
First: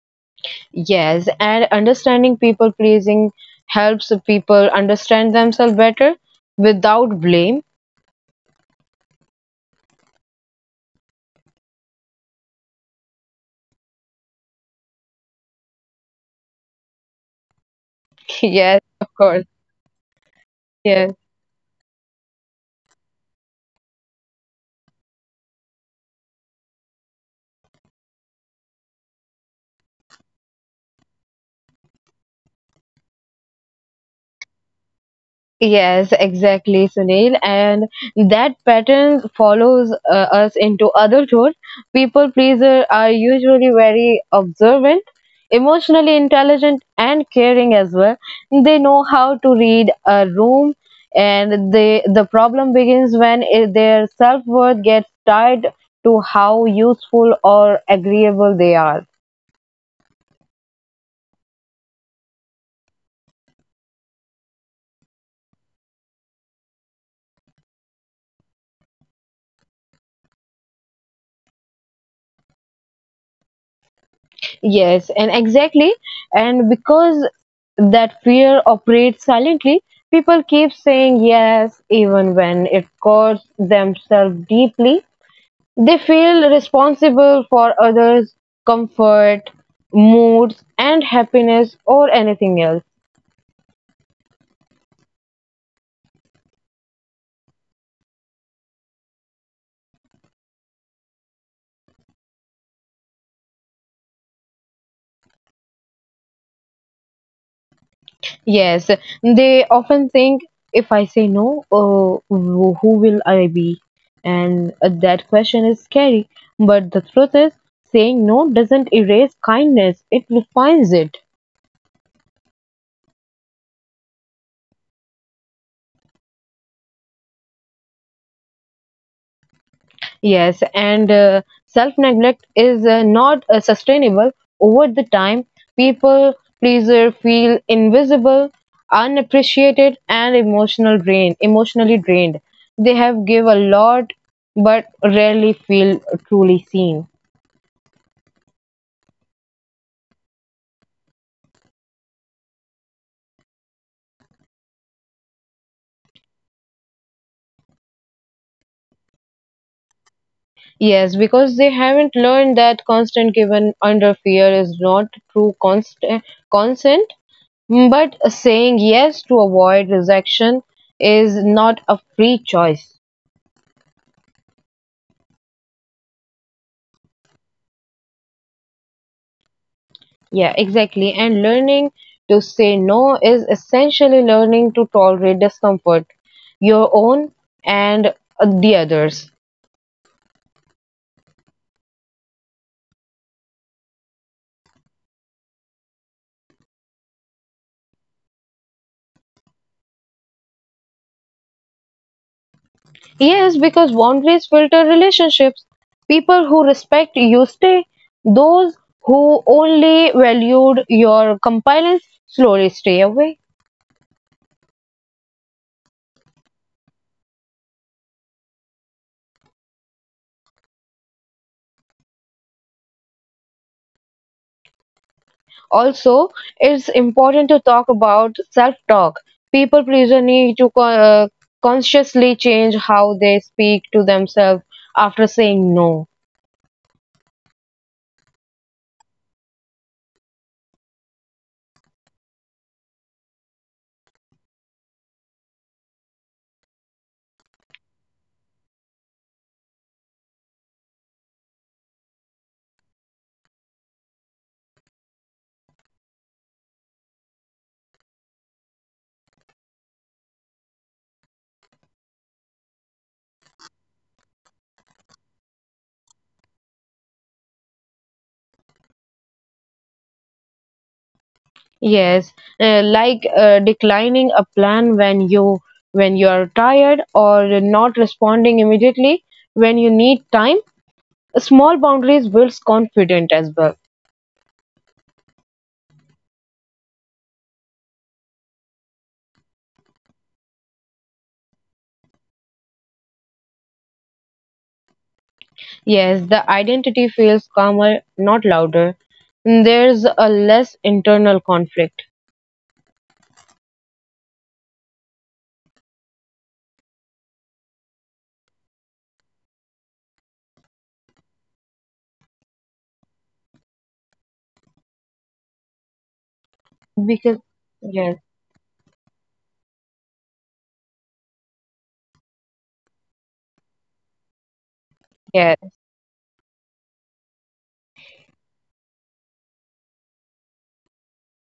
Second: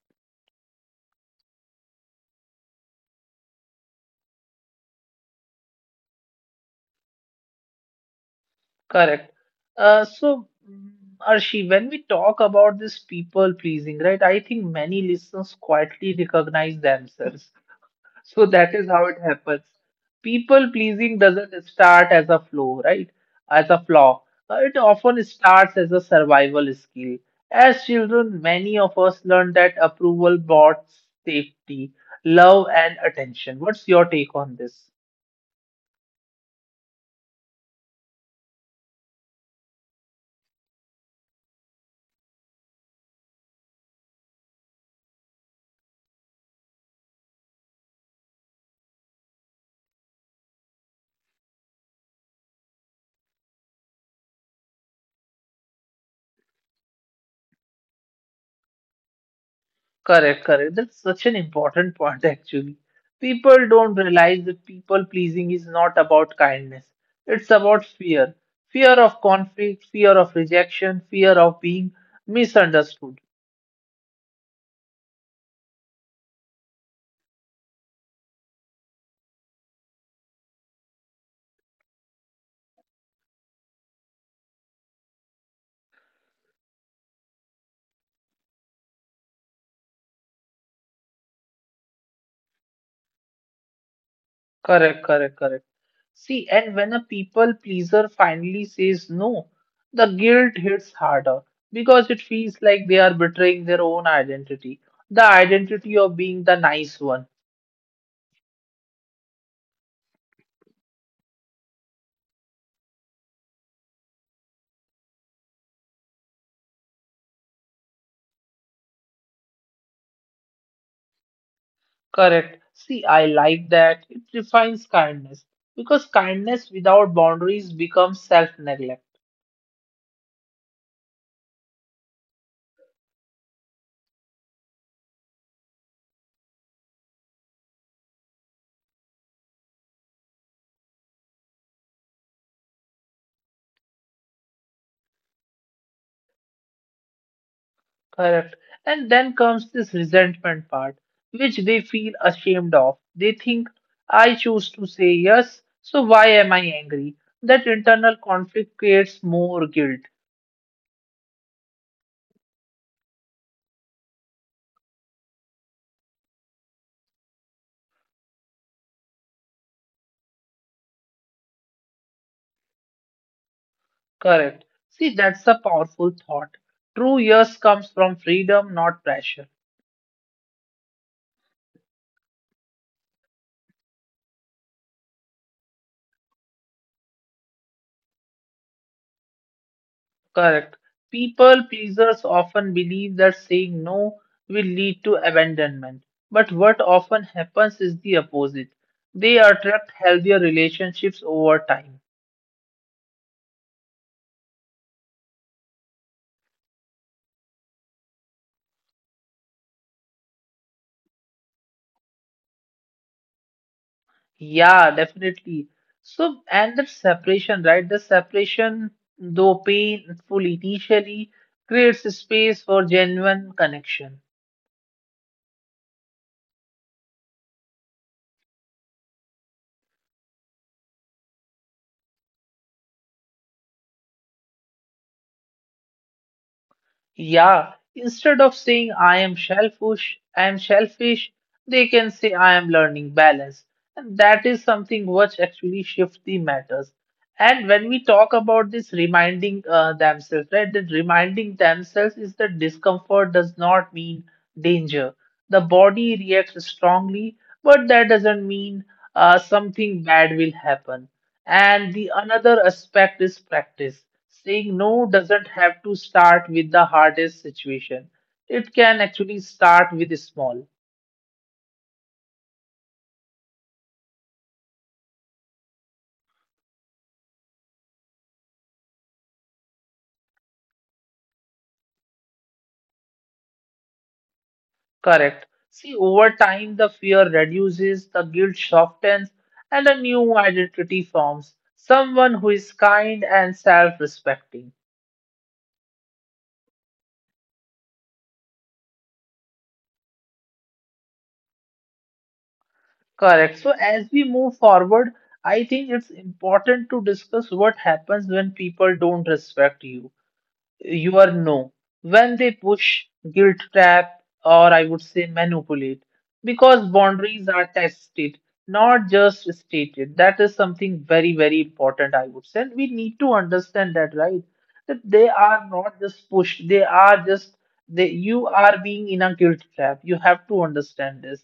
B: Yes, and understanding people pleasing helps people understand themselves better without blame.
A: Correct. Uh, so, mm, Arshi, when we talk about this people pleasing, right, I think many listeners quietly recognize themselves.
B: [LAUGHS]
A: So that
B: Yes,
A: is how
B: of
A: it
B: course.
A: happens. People
B: Yes.
A: pleasing doesn't start as a flaw, right? As a flaw. It often starts as a survival skill. As children, many of us learn that approval brought safety, love, and attention. What's your take on this?
B: Yes, exactly, Sunil. And that pattern follows us into adulthood. People pleasers are usually very observant, emotionally intelligent, and caring as well. They know how to read a room, and they, the problem begins when their self worth gets tied to how useful or agreeable they are.
A: Correct, correct. That's such an important point, actually. People don't realize that people pleasing is not about kindness. It's about fear. Fear of conflict, fear of rejection, fear of being misunderstood.
B: Yes, and exactly. And because that fear operates silently, people keep saying yes even when it costs themselves deeply. They feel responsible for others' comfort, moods, and happiness, or anything else.
A: Correct, correct, correct. See, and when a people pleaser finally says no, the guilt hits harder because it feels like they are betraying their own identity, the identity of being the nice one.
B: Yes, they often think if I say no, who will I be? And that question is scary. But the truth is, saying no doesn't erase kindness, it refines it.
A: Correct. See, I like that. It defines kindness because kindness without boundaries becomes self-neglect.
B: Yes, and self neglect is not sustainable over the time. People pleaser feel invisible, unappreciated, and emotionally drained. They have give a lot, but rarely feel truly seen.
A: Correct. And then comes this resentment part, which they feel ashamed of. They think, I choose to say yes, so why am I angry? That internal conflict creates more guilt.
B: Yes, because they haven't learned that constant given under fear is not true const- consent. Mm, but saying yes to avoid rejection is not a free choice.
A: Correct. See, that's a powerful thought. True yes comes from freedom, not pressure.
B: Yeah, exactly. And learning to say no is essentially learning to tolerate discomfort, your own and the others.
A: Correct. People pleasers often believe that saying no will lead to abandonment. But what often happens is the opposite. They attract healthier relationships over time.
B: Yes, because boundaries filter relationships. People who respect you stay. Those who only valued your compliance slowly stay away.
A: Yeah, definitely. So, and the separation, right? The separation, though painful initially, creates space for genuine connection.
B: Also, it's important to talk about self talk. People pleaser need to consciously change how they speak to themselves after saying no.
A: Yeah, instead of saying I am shellfish, they can say I am learning balance. And that is something which actually shifts the matters. And when we talk about this reminding themselves, right, that reminding themselves is that discomfort does not mean danger. The body reacts strongly, but that doesn't mean something bad will happen. And the another aspect is practice. Saying no doesn't have to start with the hardest situation. It can actually start with small.
B: Yes, like declining a plan when you are tired, or not responding immediately when you need time. Small boundaries builds confidence as well.
A: Correct. See, over time, the fear reduces, the guilt softens, and a new identity forms. Someone who is kind and self-respecting.
B: Yes, the identity feels calmer, not louder. There's a less internal conflict.
A: Correct. So as we move forward, I think it's important to discuss what happens when people don't respect you. You are no, when they push, guilt trap, or I would say manipulate, because
B: Because
A: boundaries are
B: yes,
A: tested, not just stated. That is something very very important, I would say, and we need to understand that, right? That they are
B: yes.
A: not just pushed, they are just, they, you are being in a guilt trap. You have to understand this.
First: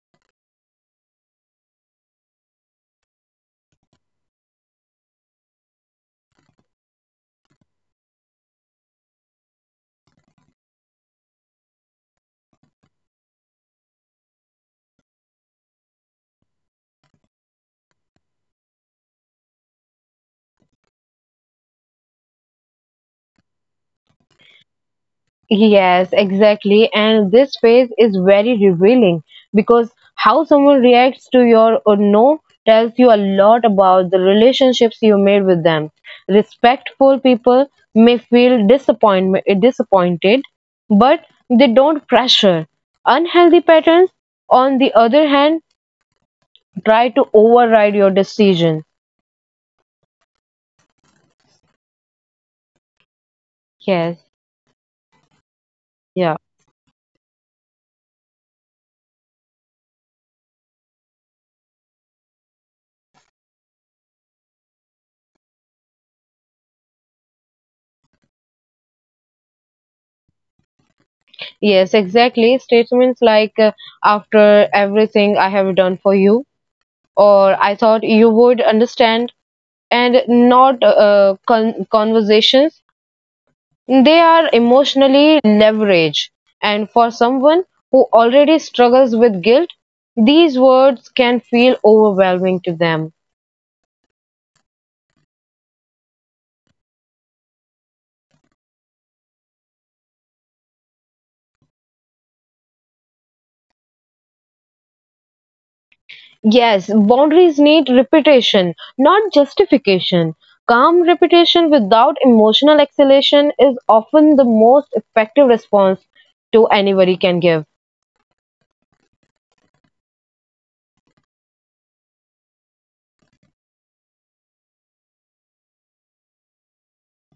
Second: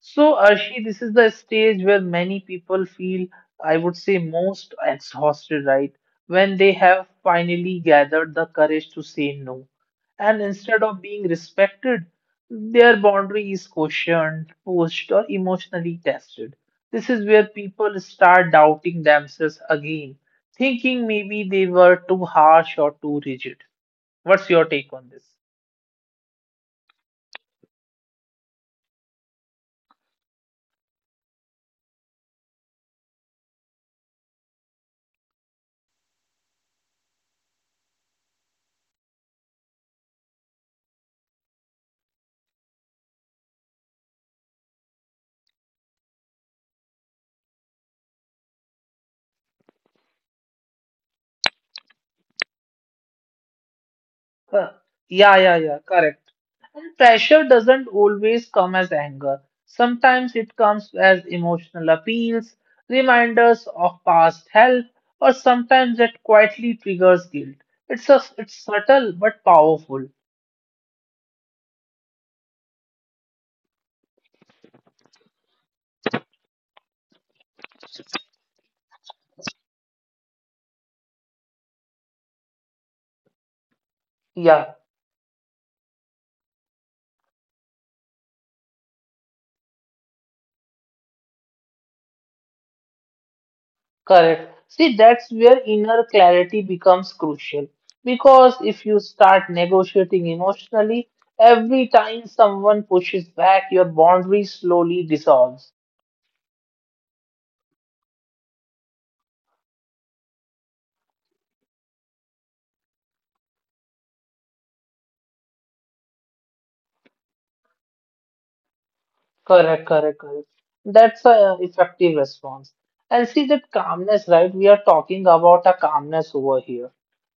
A: So, Arshi, this is the stage where many people feel, I would say, most exhausted, right? When they have finally gathered the courage to say no. And instead of being respected, their boundary is questioned, pushed, or emotionally tested. This is where people start doubting themselves again, thinking maybe they were too harsh or too rigid. What's your take on this?
B: Yes, exactly. And this phase is very revealing because how someone reacts to your or no tells you a lot about the relationships you made with them. Respectful people may feel disappointed, but they don't pressure. Unhealthy patterns, on the other hand, try to override your decision. Yes,
A: Huh. Yeah, yeah, yeah, correct.
B: yeah.
A: And pressure doesn't always come as anger. Sometimes it comes as emotional appeals, reminders of past help, or sometimes it quietly triggers guilt. It's subtle but powerful.
B: Yes, exactly. Statements like, after everything I have done for you or I thought you would understand, and not conversations. They are
A: Yeah,
B: emotionally leveraged, and for someone who already struggles with guilt, these words can feel overwhelming to them.
A: correct. See, that's where inner clarity becomes crucial. Because if you start negotiating emotionally, every time someone pushes back, your boundary slowly dissolves.
B: Yes, boundaries need repetition, not justification. Calm repetition without emotional exhalation is often the most effective response to anybody can give.
A: Correct, correct, correct. That's a effective response. And see that calmness, right? We are talking about a calmness over here.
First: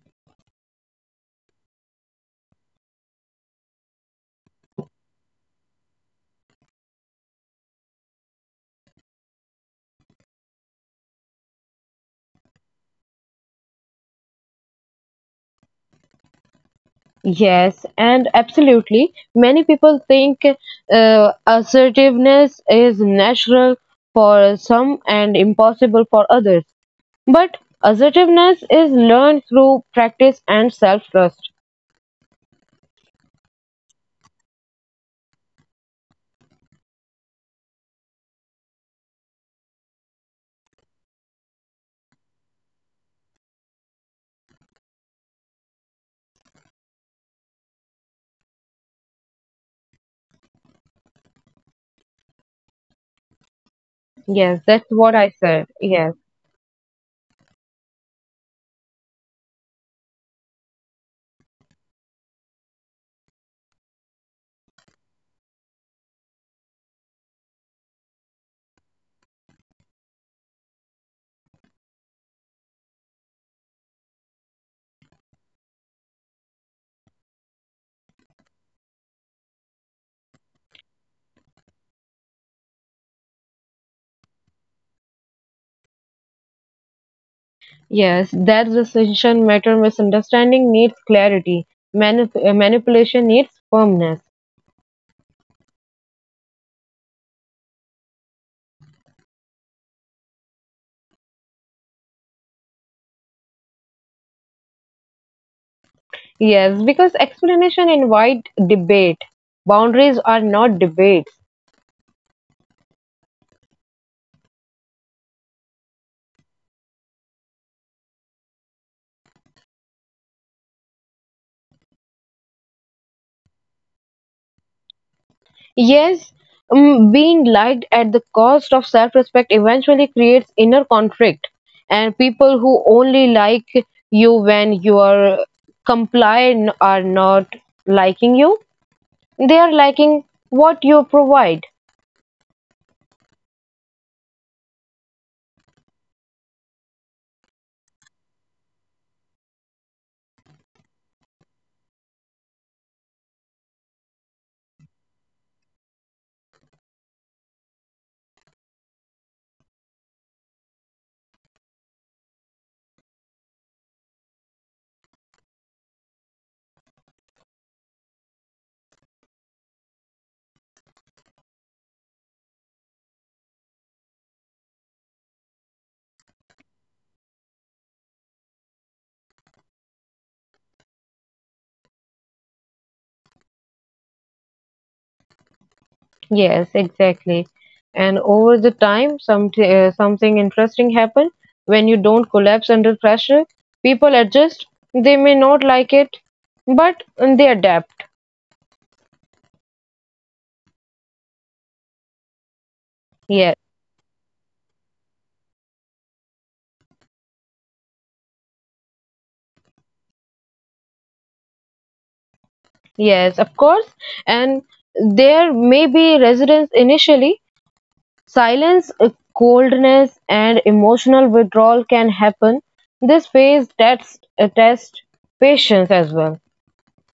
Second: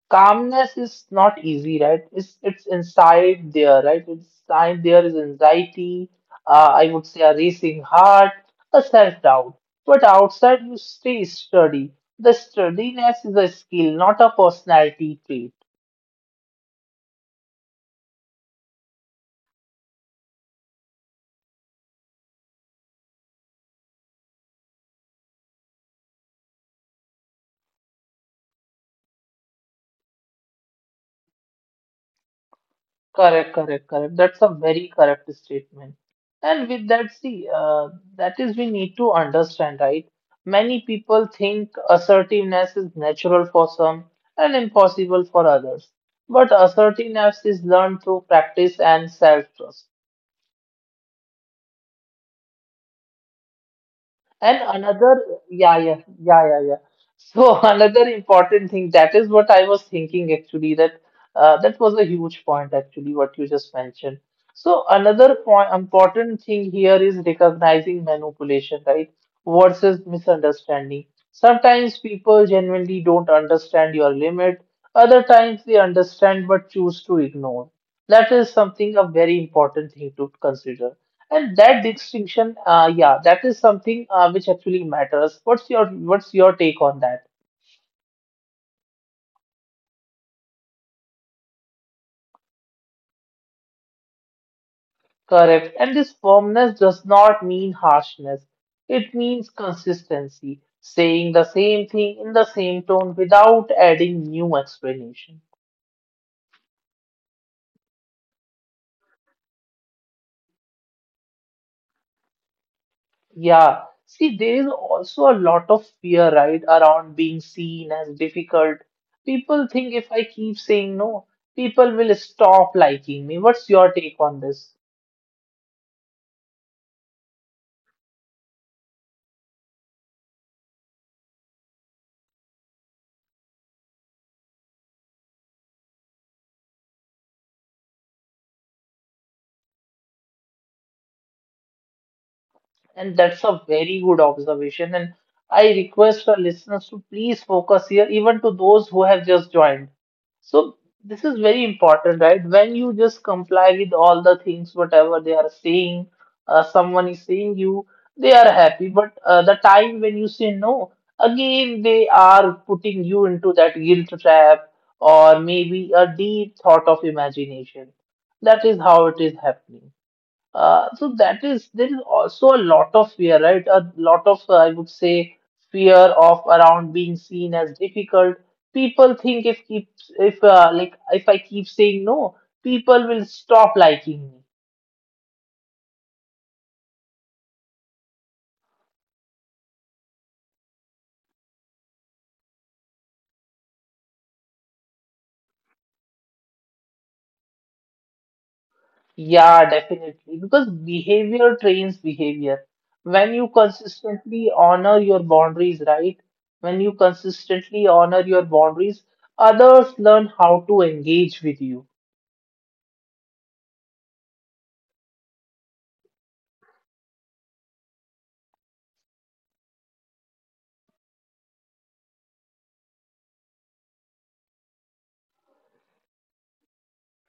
A: Calmness is not easy, right? It's inside there, right? Inside there is anxiety, I would say a racing heart, a self-doubt. But outside you stay sturdy. The sturdiness is a skill, not a personality trait.
B: Yes, and absolutely. Many people think assertiveness is natural for some and impossible for others. But assertiveness is learned through practice and self-trust.
A: Correct, correct, correct. That's a very correct statement. And with that, see, that is we need to understand, right? Many people think assertiveness is natural for some and impossible for others. But assertiveness is learned through practice and self-trust. And
B: Yes, that's what
A: another,
B: I said.
A: yeah, yeah,
B: Yes,
A: yeah, yeah, yeah. So [LAUGHS] another important thing, that is what I was thinking actually, that that was a huge point actually, what you just mentioned. So another point, important thing here is recognizing manipulation, right? Versus misunderstanding. Sometimes people genuinely don't understand your limit. Other times they understand but choose to ignore. That is something a very important thing to consider. And that distinction, yeah, that is something which actually matters. What's your take on that?
B: yes, that distinction matter. Misunderstanding needs clarity. Manipulation needs firmness.
A: Correct. And this firmness does not mean harshness. It means consistency, saying the same thing in the same tone without adding new explanation.
B: Yes, because explanation invite debate. Boundaries are not debates.
A: Yeah. See, there is also a lot of fear, right, around being seen as difficult. People think if I keep saying no, people will stop liking me. What's your take on this?
B: Yes, mm, being liked at the cost of self respect eventually creates inner conflict, and people who only like you when you are compliant are not liking you, they are liking what you provide.
A: And that's a very good observation. And I request our listeners to please focus here, even to those who have just joined. So, this is very important, right? When you just comply with all the things, whatever they are saying, someone is saying you, they are happy. But the time when you say no, again, they are putting you into that guilt trap or maybe a deep thought of imagination. That is how it is happening. So that is there is also a lot of fear, right? A lot of I would say fear of around being seen as difficult. People think if I keep saying no, people will stop liking me.
B: Yes, exactly. And over the time, something interesting happen when you don't collapse under pressure. People adjust. They may not like it, but they adapt.
A: Yeah, definitely, because behavior trains behavior. When you
B: Yes.
A: consistently honor your boundaries, right? When you consistently honor your boundaries, others learn how to engage with you.
B: Yes, of course. And there may be residents initially. Silence, coldness, and emotional withdrawal can happen. This phase test patience as well.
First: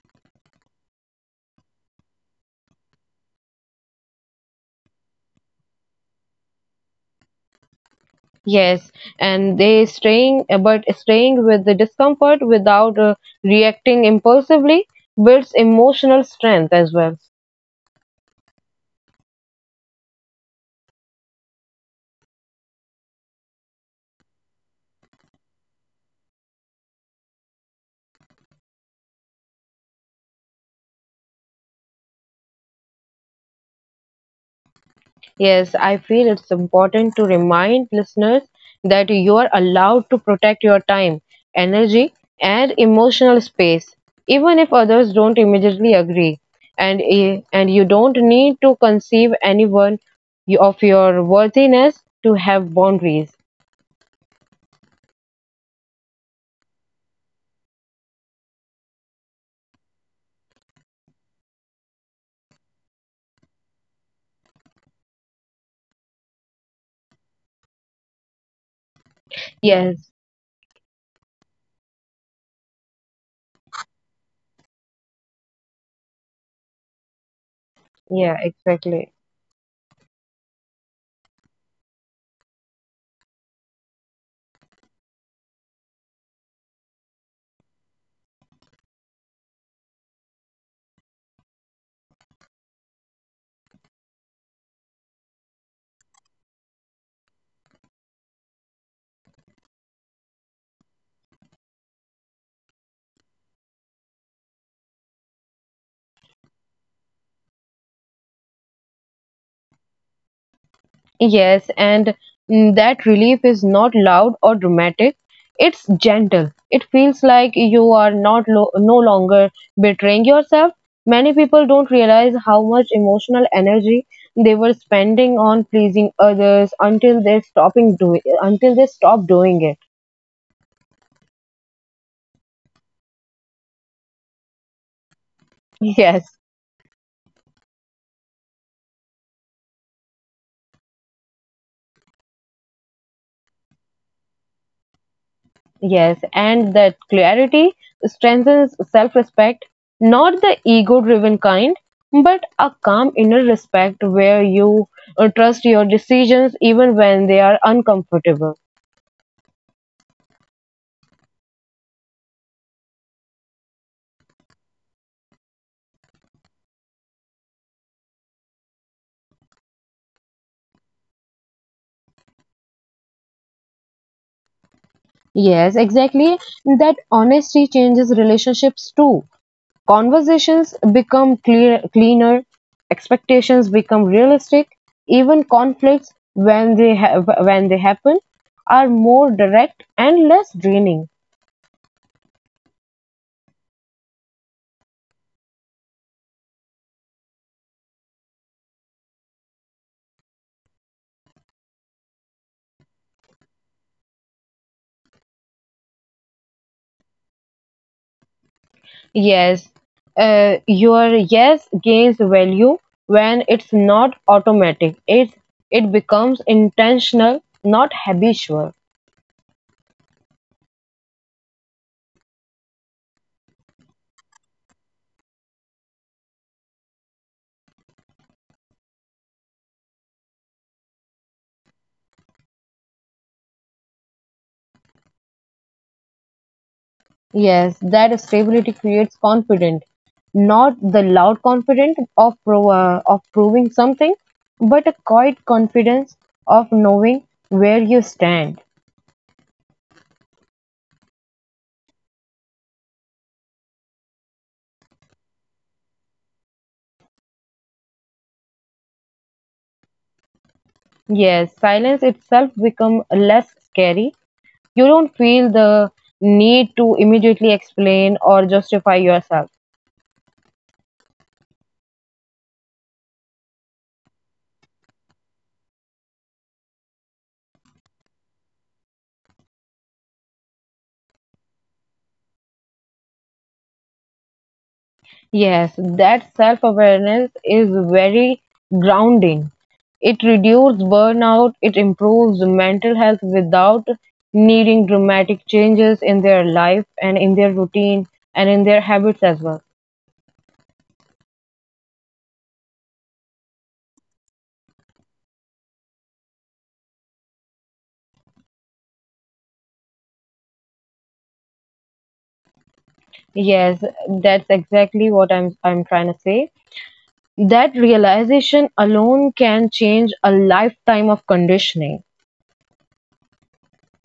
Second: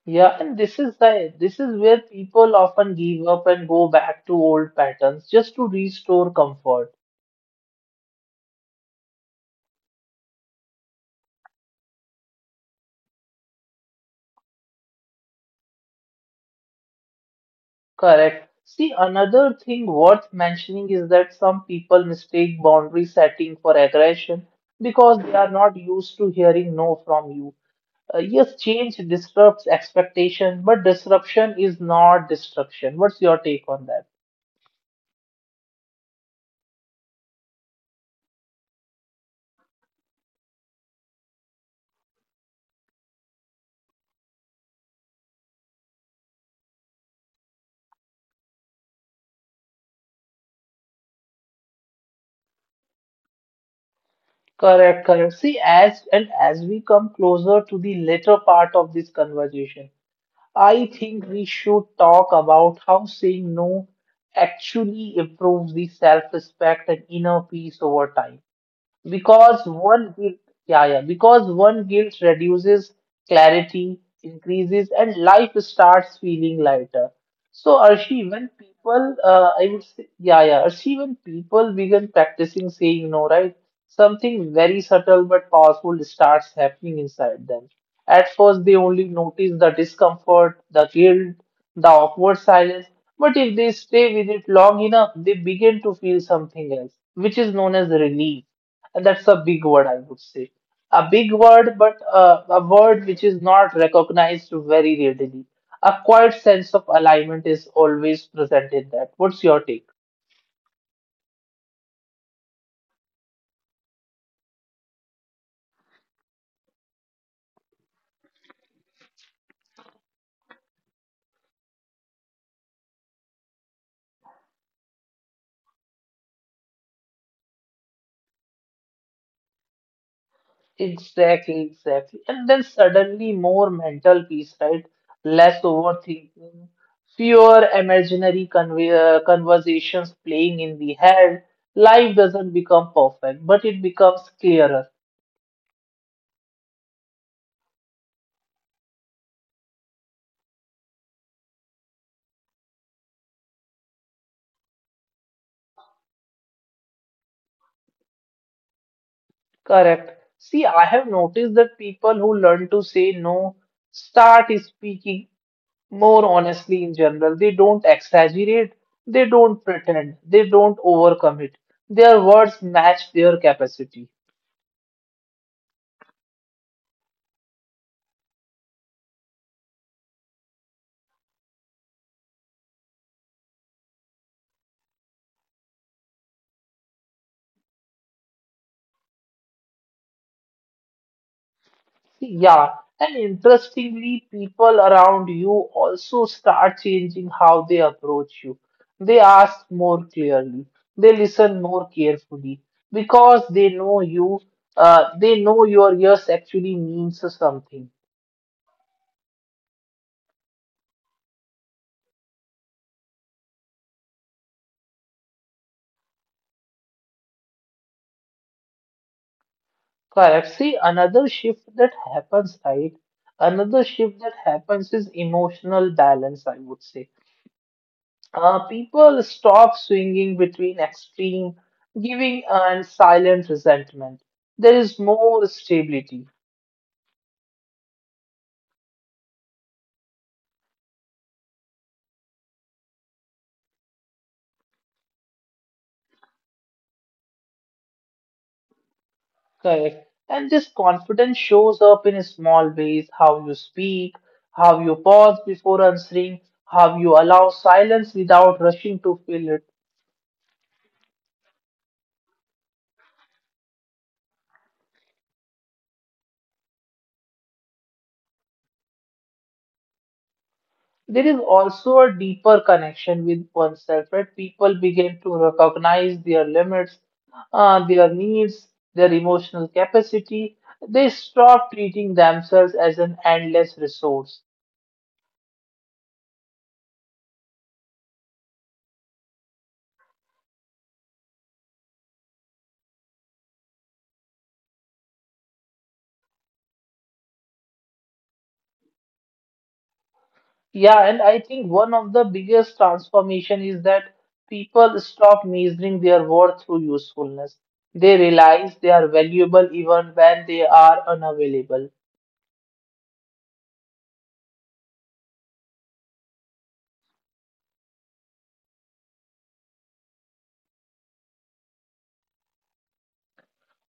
A: Yeah, and this is where people often give up and go back to old patterns just to restore comfort.
B: Yes, and they staying, but staying with the discomfort without reacting impulsively builds emotional strength as well.
A: Correct. See, another thing worth mentioning is that some people mistake boundary setting for aggression because they are not used to hearing no from you. Yes, change disrupts expectation, but disruption is not destruction. What's your take on that?
B: Yes, I feel it's important to remind listeners that you are allowed to protect your time, energy, and emotional space, even if others don't immediately agree. And, and you don't need to conceive anyone of your worthiness to have boundaries.
A: Correct, correct. See, as and as we come closer to the later part of this conversation, I think we should talk about how saying no actually improves the self-respect and inner peace over time. Because
B: Yes,
A: one guilt, yeah, yeah, because one guilt reduces clarity, increases, and life starts feeling lighter. So,
B: yeah,
A: Arshi, when
B: exactly.
A: people, I would say, yeah, yeah, Arshi, when people begin practicing saying no, right, something very subtle but powerful starts happening inside them. At first, they only notice the discomfort, the guilt, the awkward silence, but if they stay with it long enough, they begin to feel something else, which is known as relief. And that's a big word, I would say. A big word, but a word which is not recognized very readily. A quiet sense of alignment is always present in that. What's your take?
B: Yes, and mm, that relief is not loud or dramatic. It's gentle. It feels like you are not lo- no longer betraying yourself. Many people don't realize how much emotional energy they were spending on pleasing others until they stop doing it.
A: Exactly, exactly. And then suddenly more mental peace, right? Less
B: [LAUGHS] Yes.
A: overthinking, fewer imaginary conversations playing in the head. Life doesn't become perfect, but it becomes clearer.
B: Yes, and that clarity strengthens self respect, not the ego driven kind, but a calm inner respect where you trust your decisions even when they are uncomfortable.
A: Correct. See, I have noticed that people who learn to say no start speaking more honestly in general. They don't exaggerate, they don't pretend, they don't overcommit. Their words match their capacity.
B: Yes, exactly. That honesty changes relationships too. Conversations become cleaner, expectations become realistic, even conflicts when when they happen are more direct and less draining.
A: Yeah, and interestingly, people around you also start changing how they approach you. They ask more clearly, they listen more carefully because they know you, they know your yes actually means something.
B: Yes, your yes gains value when it's not automatic. It becomes intentional, not habitual.
A: Correct. See, another shift that happens, right? Another shift that happens is emotional balance, I would say. People stop swinging between extreme giving and silent resentment. There is more stability.
B: Yes, that stability creates confidence, not the loud confidence of proving something, but a quiet confidence of knowing where you stand.
A: Correct. And this confidence shows up in small ways: how you speak, how you pause before answering, how you allow silence without rushing to fill it.
B: Yes, silence itself become less scary. You don't feel the need to immediately explain or justify yourself.
A: There is also a deeper connection with oneself, right? People begin to recognize their limits, their needs, their emotional capacity. They stop treating themselves as an endless resource.
B: Yes, that self awareness is very grounding. It reduces burnout, it improves mental health without needing dramatic changes in their life and in their routine and in their habits as well.
A: Yeah, and I think one of the biggest transformation is that people stop measuring their worth through usefulness. They realize they are valuable even when they are unavailable.
B: Yes, that's exactly what I'm trying to say. That realization alone can change a lifetime of conditioning.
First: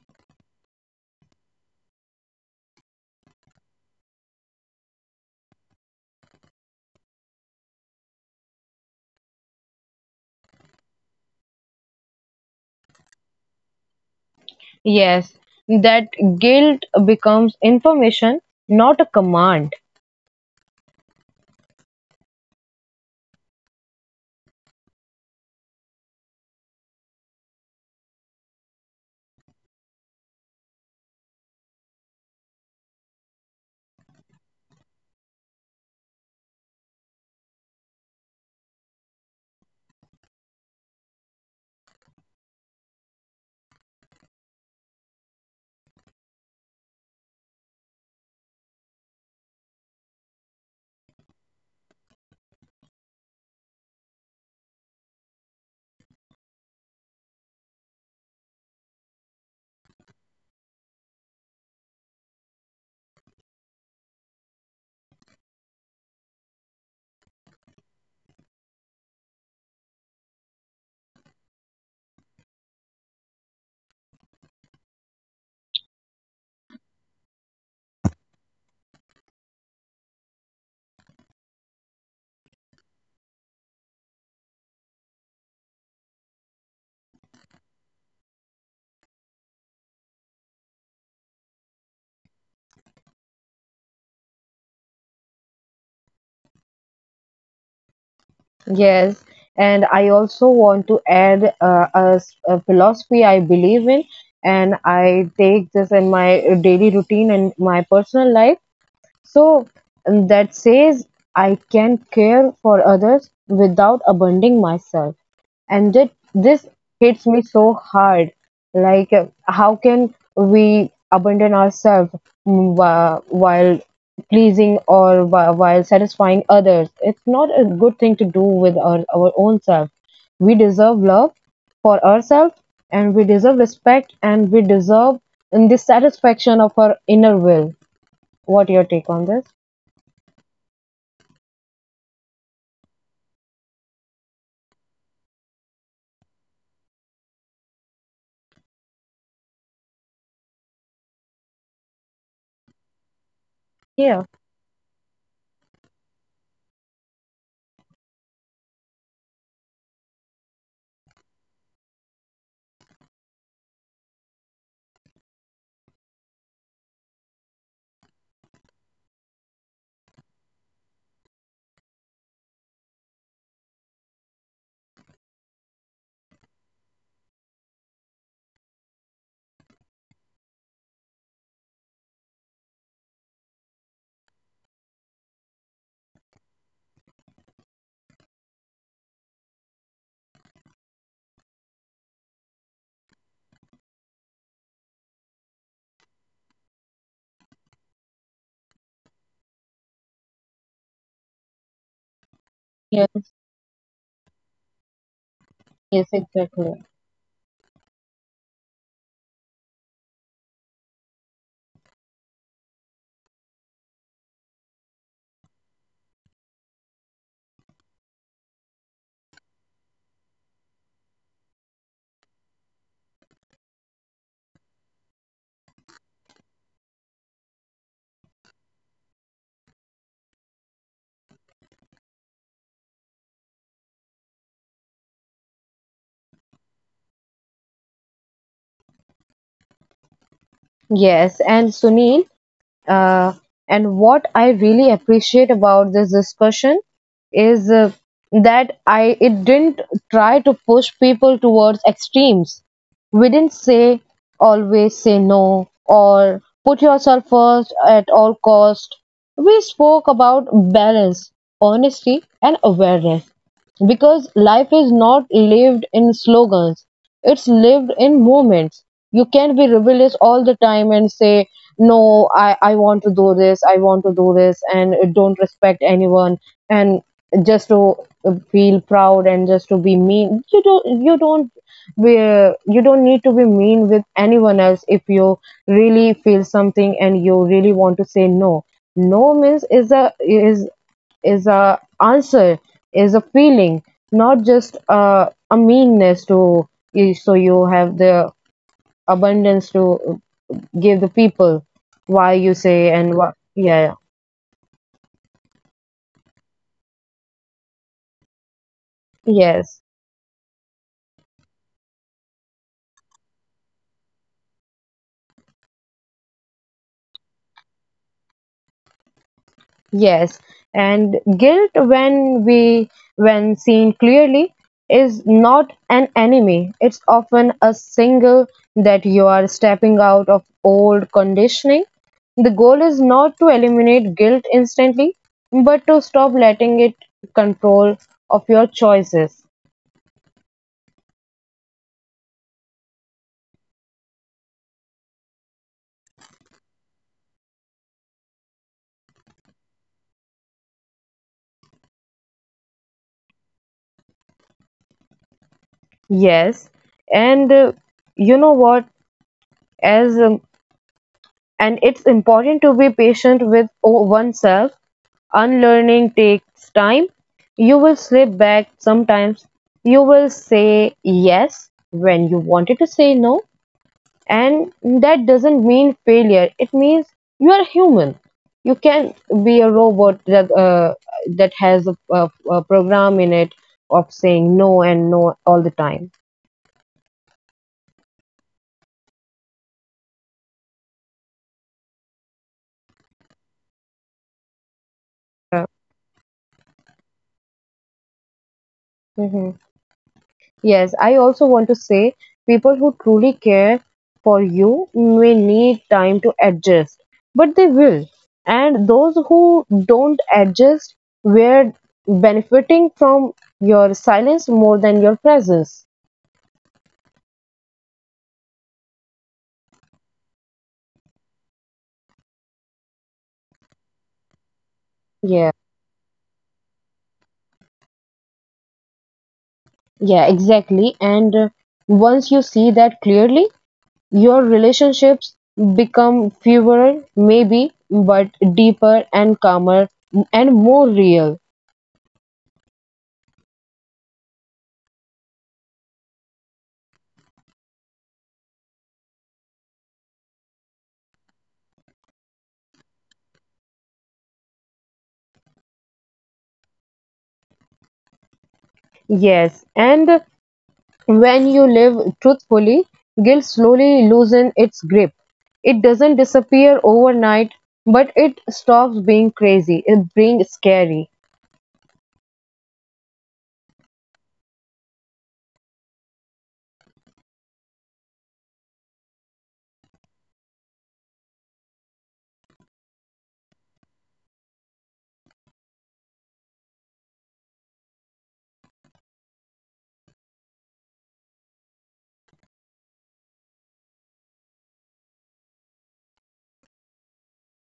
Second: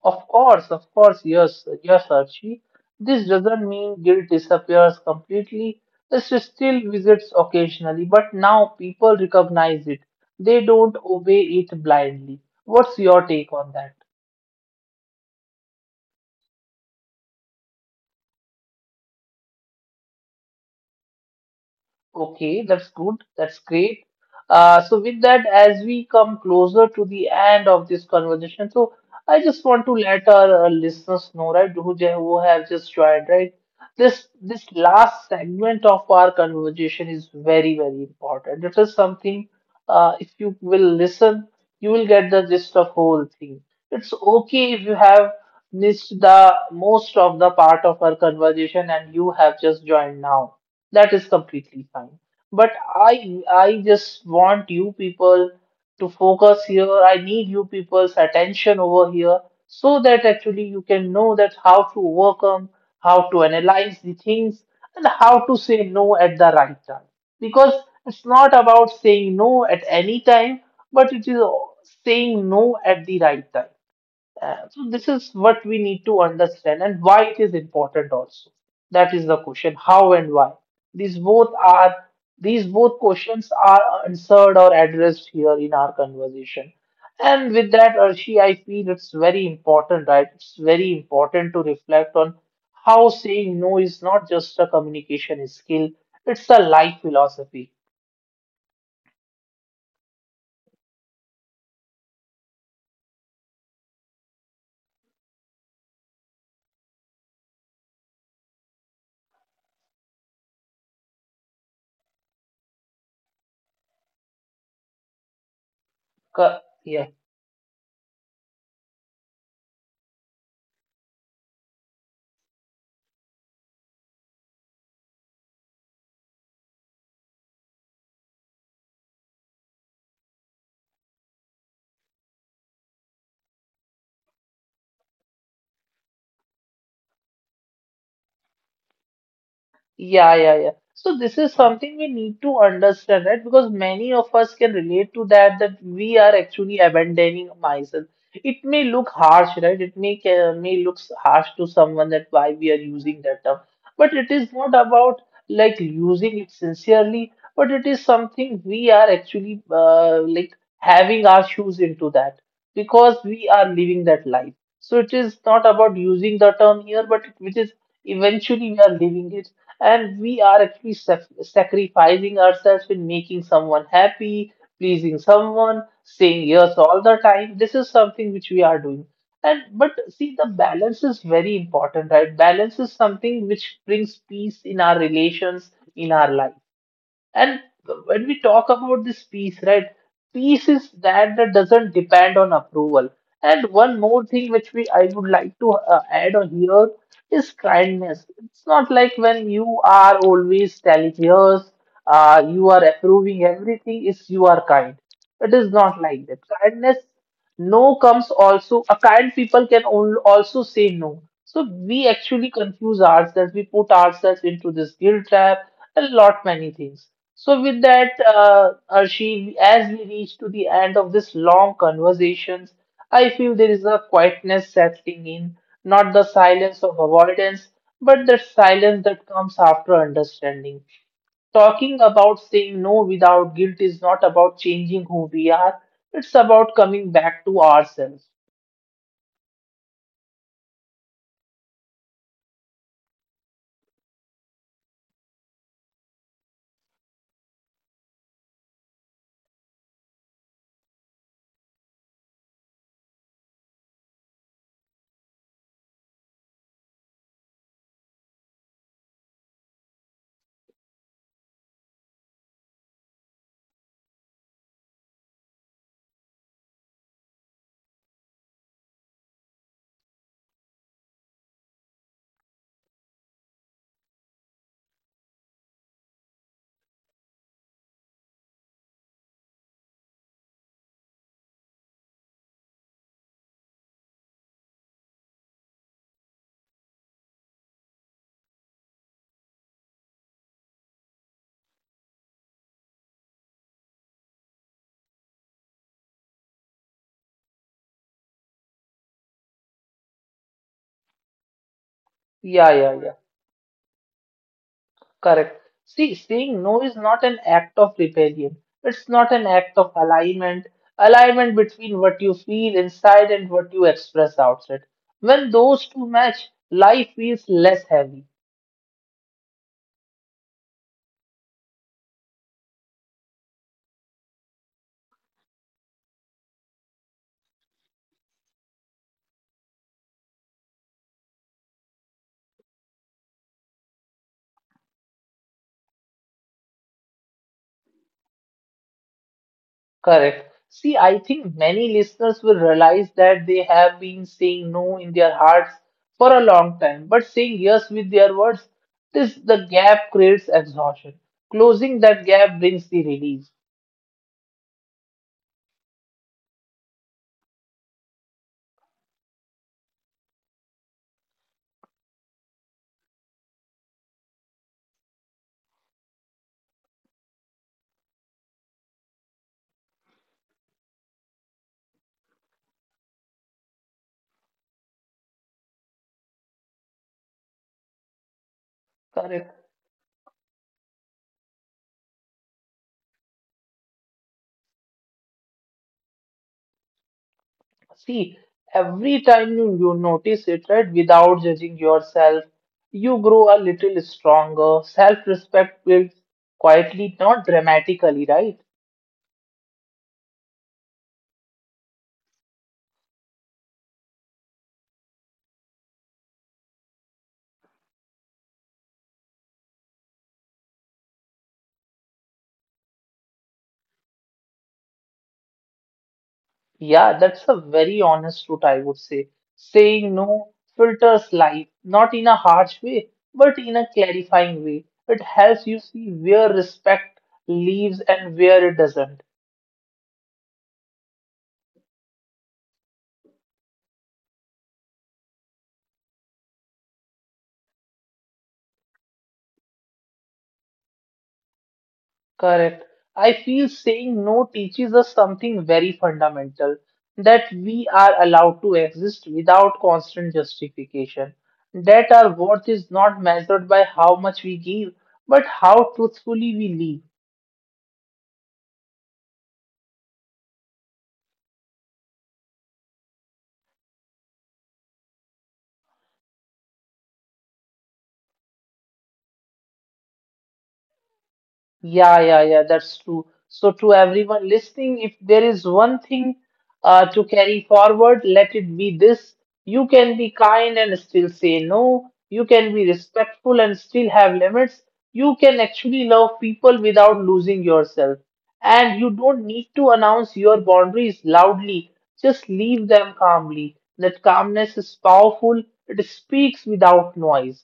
A: Of course, yes, yes, Archie. This doesn't mean guilt disappears completely. It still visits occasionally, but now people recognize it. They don't obey it blindly. What's your take on that?
B: Yes, that guilt becomes information, not a command.
A: Okay, that's good. That's great. So with that, as we come closer to the end of this conversation, so I just want to let our listeners know, right, who have just joined, right? This last segment of our conversation is very, very important. It is something, if you will listen, you will get the gist of whole thing. It's okay if you have missed the most of the part of our conversation and you have just joined now. That is completely fine. But I just want you people to focus here. I need you people's attention over here so that actually you can know that how to overcome, how to analyze the things, and how to say no at the right time. Because it's not about saying no at any time, but it is saying no at the right time. So this is what we need to understand and why it is important also. That is the question, how and why. These both are these both questions are answered or addressed here in our conversation. And with that, Arshi, I feel it's very important, right? It's very important to reflect on how saying no is not just a communication skill, it's a life philosophy.
B: Yes, and I also want to add a philosophy I believe in, and I take this in my daily routine and my personal life. So and that says I can care for others without abandoning myself, and that
A: Co-
B: this hits me so hard, like how can we abandon ourselves, mm, while pleasing or while satisfying others. It's not a good thing to do with our own self. We deserve love for ourselves, and we deserve respect, and we deserve in this satisfaction of our inner will. What your take on this?
A: Yeah, yeah, yeah. So this is something we need to understand, right? Because many of us can relate to that, that we are actually abandoning myself. It may look harsh, right? It may may looks harsh to someone that why we are using that term. But
B: Yeah,
A: it is not about like using it sincerely, but it is something we are actually like having our shoes into that because we are living that life. So it is not about using the term here, but it, which is eventually we are living it and we are actually sacrificing ourselves in making someone happy, pleasing someone, saying yes all the time. This is something which we are doing. And but see, the balance is very important, right? Balance is something which brings peace in our relations, in our life. And when we talk about this peace, right? Peace is that that doesn't depend on approval. And one more thing which we I would like to add on here is kindness. It's not like when you are always telling us, you are
B: yes,
A: approving everything. Is you are kind. It is not
B: yes,
A: like that.
B: exactly.
A: Kindness, no, comes also. A kind people can also say no. So we actually confuse ourselves, we put ourselves into this guilt trap and lot many things. So with that, Arshi, as we reach to the end of this long conversations, I feel there is a quietness settling in, not the silence of avoidance, but the silence that comes after understanding. Talking about saying no without guilt is not about changing who we are, it's about coming back to ourselves.
B: Yes, and Sunil, Uh, and what I really appreciate about this discussion is that I it didn't try to push people towards extremes. We didn't say always say no or put yourself first at all cost. We spoke about balance, honesty, and awareness, because life is not lived in slogans, it's lived in moments. You can not be rebellious all the time and say, "No, I want to do this, I want to do this, and don't respect anyone," and just to feel proud and just to be mean. Be you don't need to be mean with anyone else. If you really feel something and you really want to say no, no means is a is is a answer, is a feeling, not just a meanness to you. So you have the abundance to give the people why you
A: Yeah,
B: say
A: yeah, yeah.
B: and what. Yeah.
A: Correct. See, saying no is not an act of rebellion. It's not an act
B: Yes.
A: of alignment. Alignment between what you feel inside and what you express outside. When those two match, life feels less heavy.
B: Yes. And guilt, when seen clearly, is not an enemy. It's often a signal that you are stepping out of old conditioning. The goal is not to eliminate guilt instantly, but to stop letting it control of your choices.
A: Correct. See, I think many listeners will realize that they have been saying no in their hearts for a long time, but saying yes with their words, this the gap creates exhaustion. Closing that gap brings the release.
B: Yes, and you know what? As and it's important to be patient with oneself. Unlearning takes time. You will slip back sometimes. You will say yes when you wanted to say no, and that doesn't mean failure, it means you are human. You can be
A: Correct.
B: a robot that has a program in it of saying no and no all the time.
A: See, every time you notice it, right, without judging yourself, you grow a little stronger.
B: Yeah.
A: Self-respect builds quietly, not dramatically, right?
B: Hmm. Yes, I also want to say people who truly care for you may need time to adjust, but they will, and those who don't adjust were benefiting from your silence more than your presence.
A: Yeah, that's a very honest route, I would say. Saying no filters life, not in a harsh way, but in a clarifying way. It
B: Yeah.
A: helps you see where respect leaves and where it doesn't.
B: Yeah, exactly. And once you see that clearly, your relationships become fewer, maybe, but deeper and calmer and more real.
A: Correct. I feel saying no teaches us something very fundamental, that we are allowed to exist without constant justification, that our worth is not measured by how much we give, but how truthfully we live.
B: Yes, and when you live truthfully, guilt slowly loosens its grip. It doesn't disappear overnight, but it stops being crazy, it being scary.
A: Yeah, yeah, yeah, that's true. So, to everyone listening, if there is one thing to carry forward, let it be this. You can be kind and still say no. You can be respectful and still have limits. You can actually love people without losing yourself. And you don't need to announce your boundaries loudly, just leave them calmly. That calmness is powerful, it speaks without noise.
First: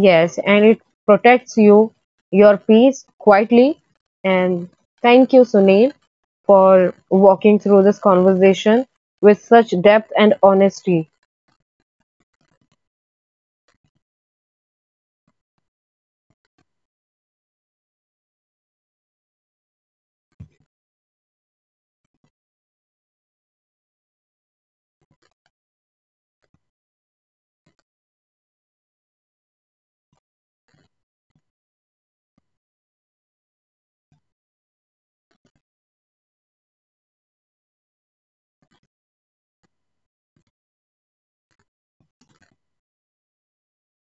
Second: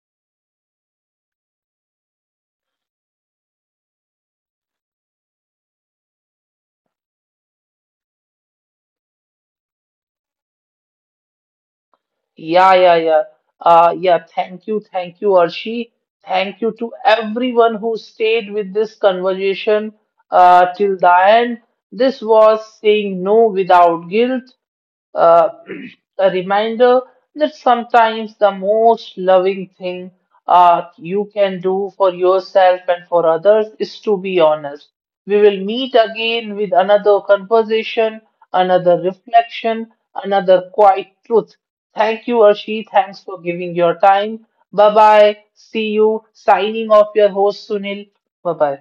B: Yes, and it protects you, your peace quietly. And thank you, Sunil, for walking through this conversation with such depth and honesty.
A: Yeah, yeah, yeah. Yeah, thank you, Arshi. Thank you to everyone who stayed with this conversation till the end. This was saying no without guilt, uh, [CLEARS THROAT] a reminder that sometimes the most loving thing you can do for yourself and for others is to be honest. We will meet again with another conversation, another reflection, another quiet truth. Thank you, Arshi. Thanks for giving your time. Bye bye. See you. Signing off your host, Sunil. Bye bye.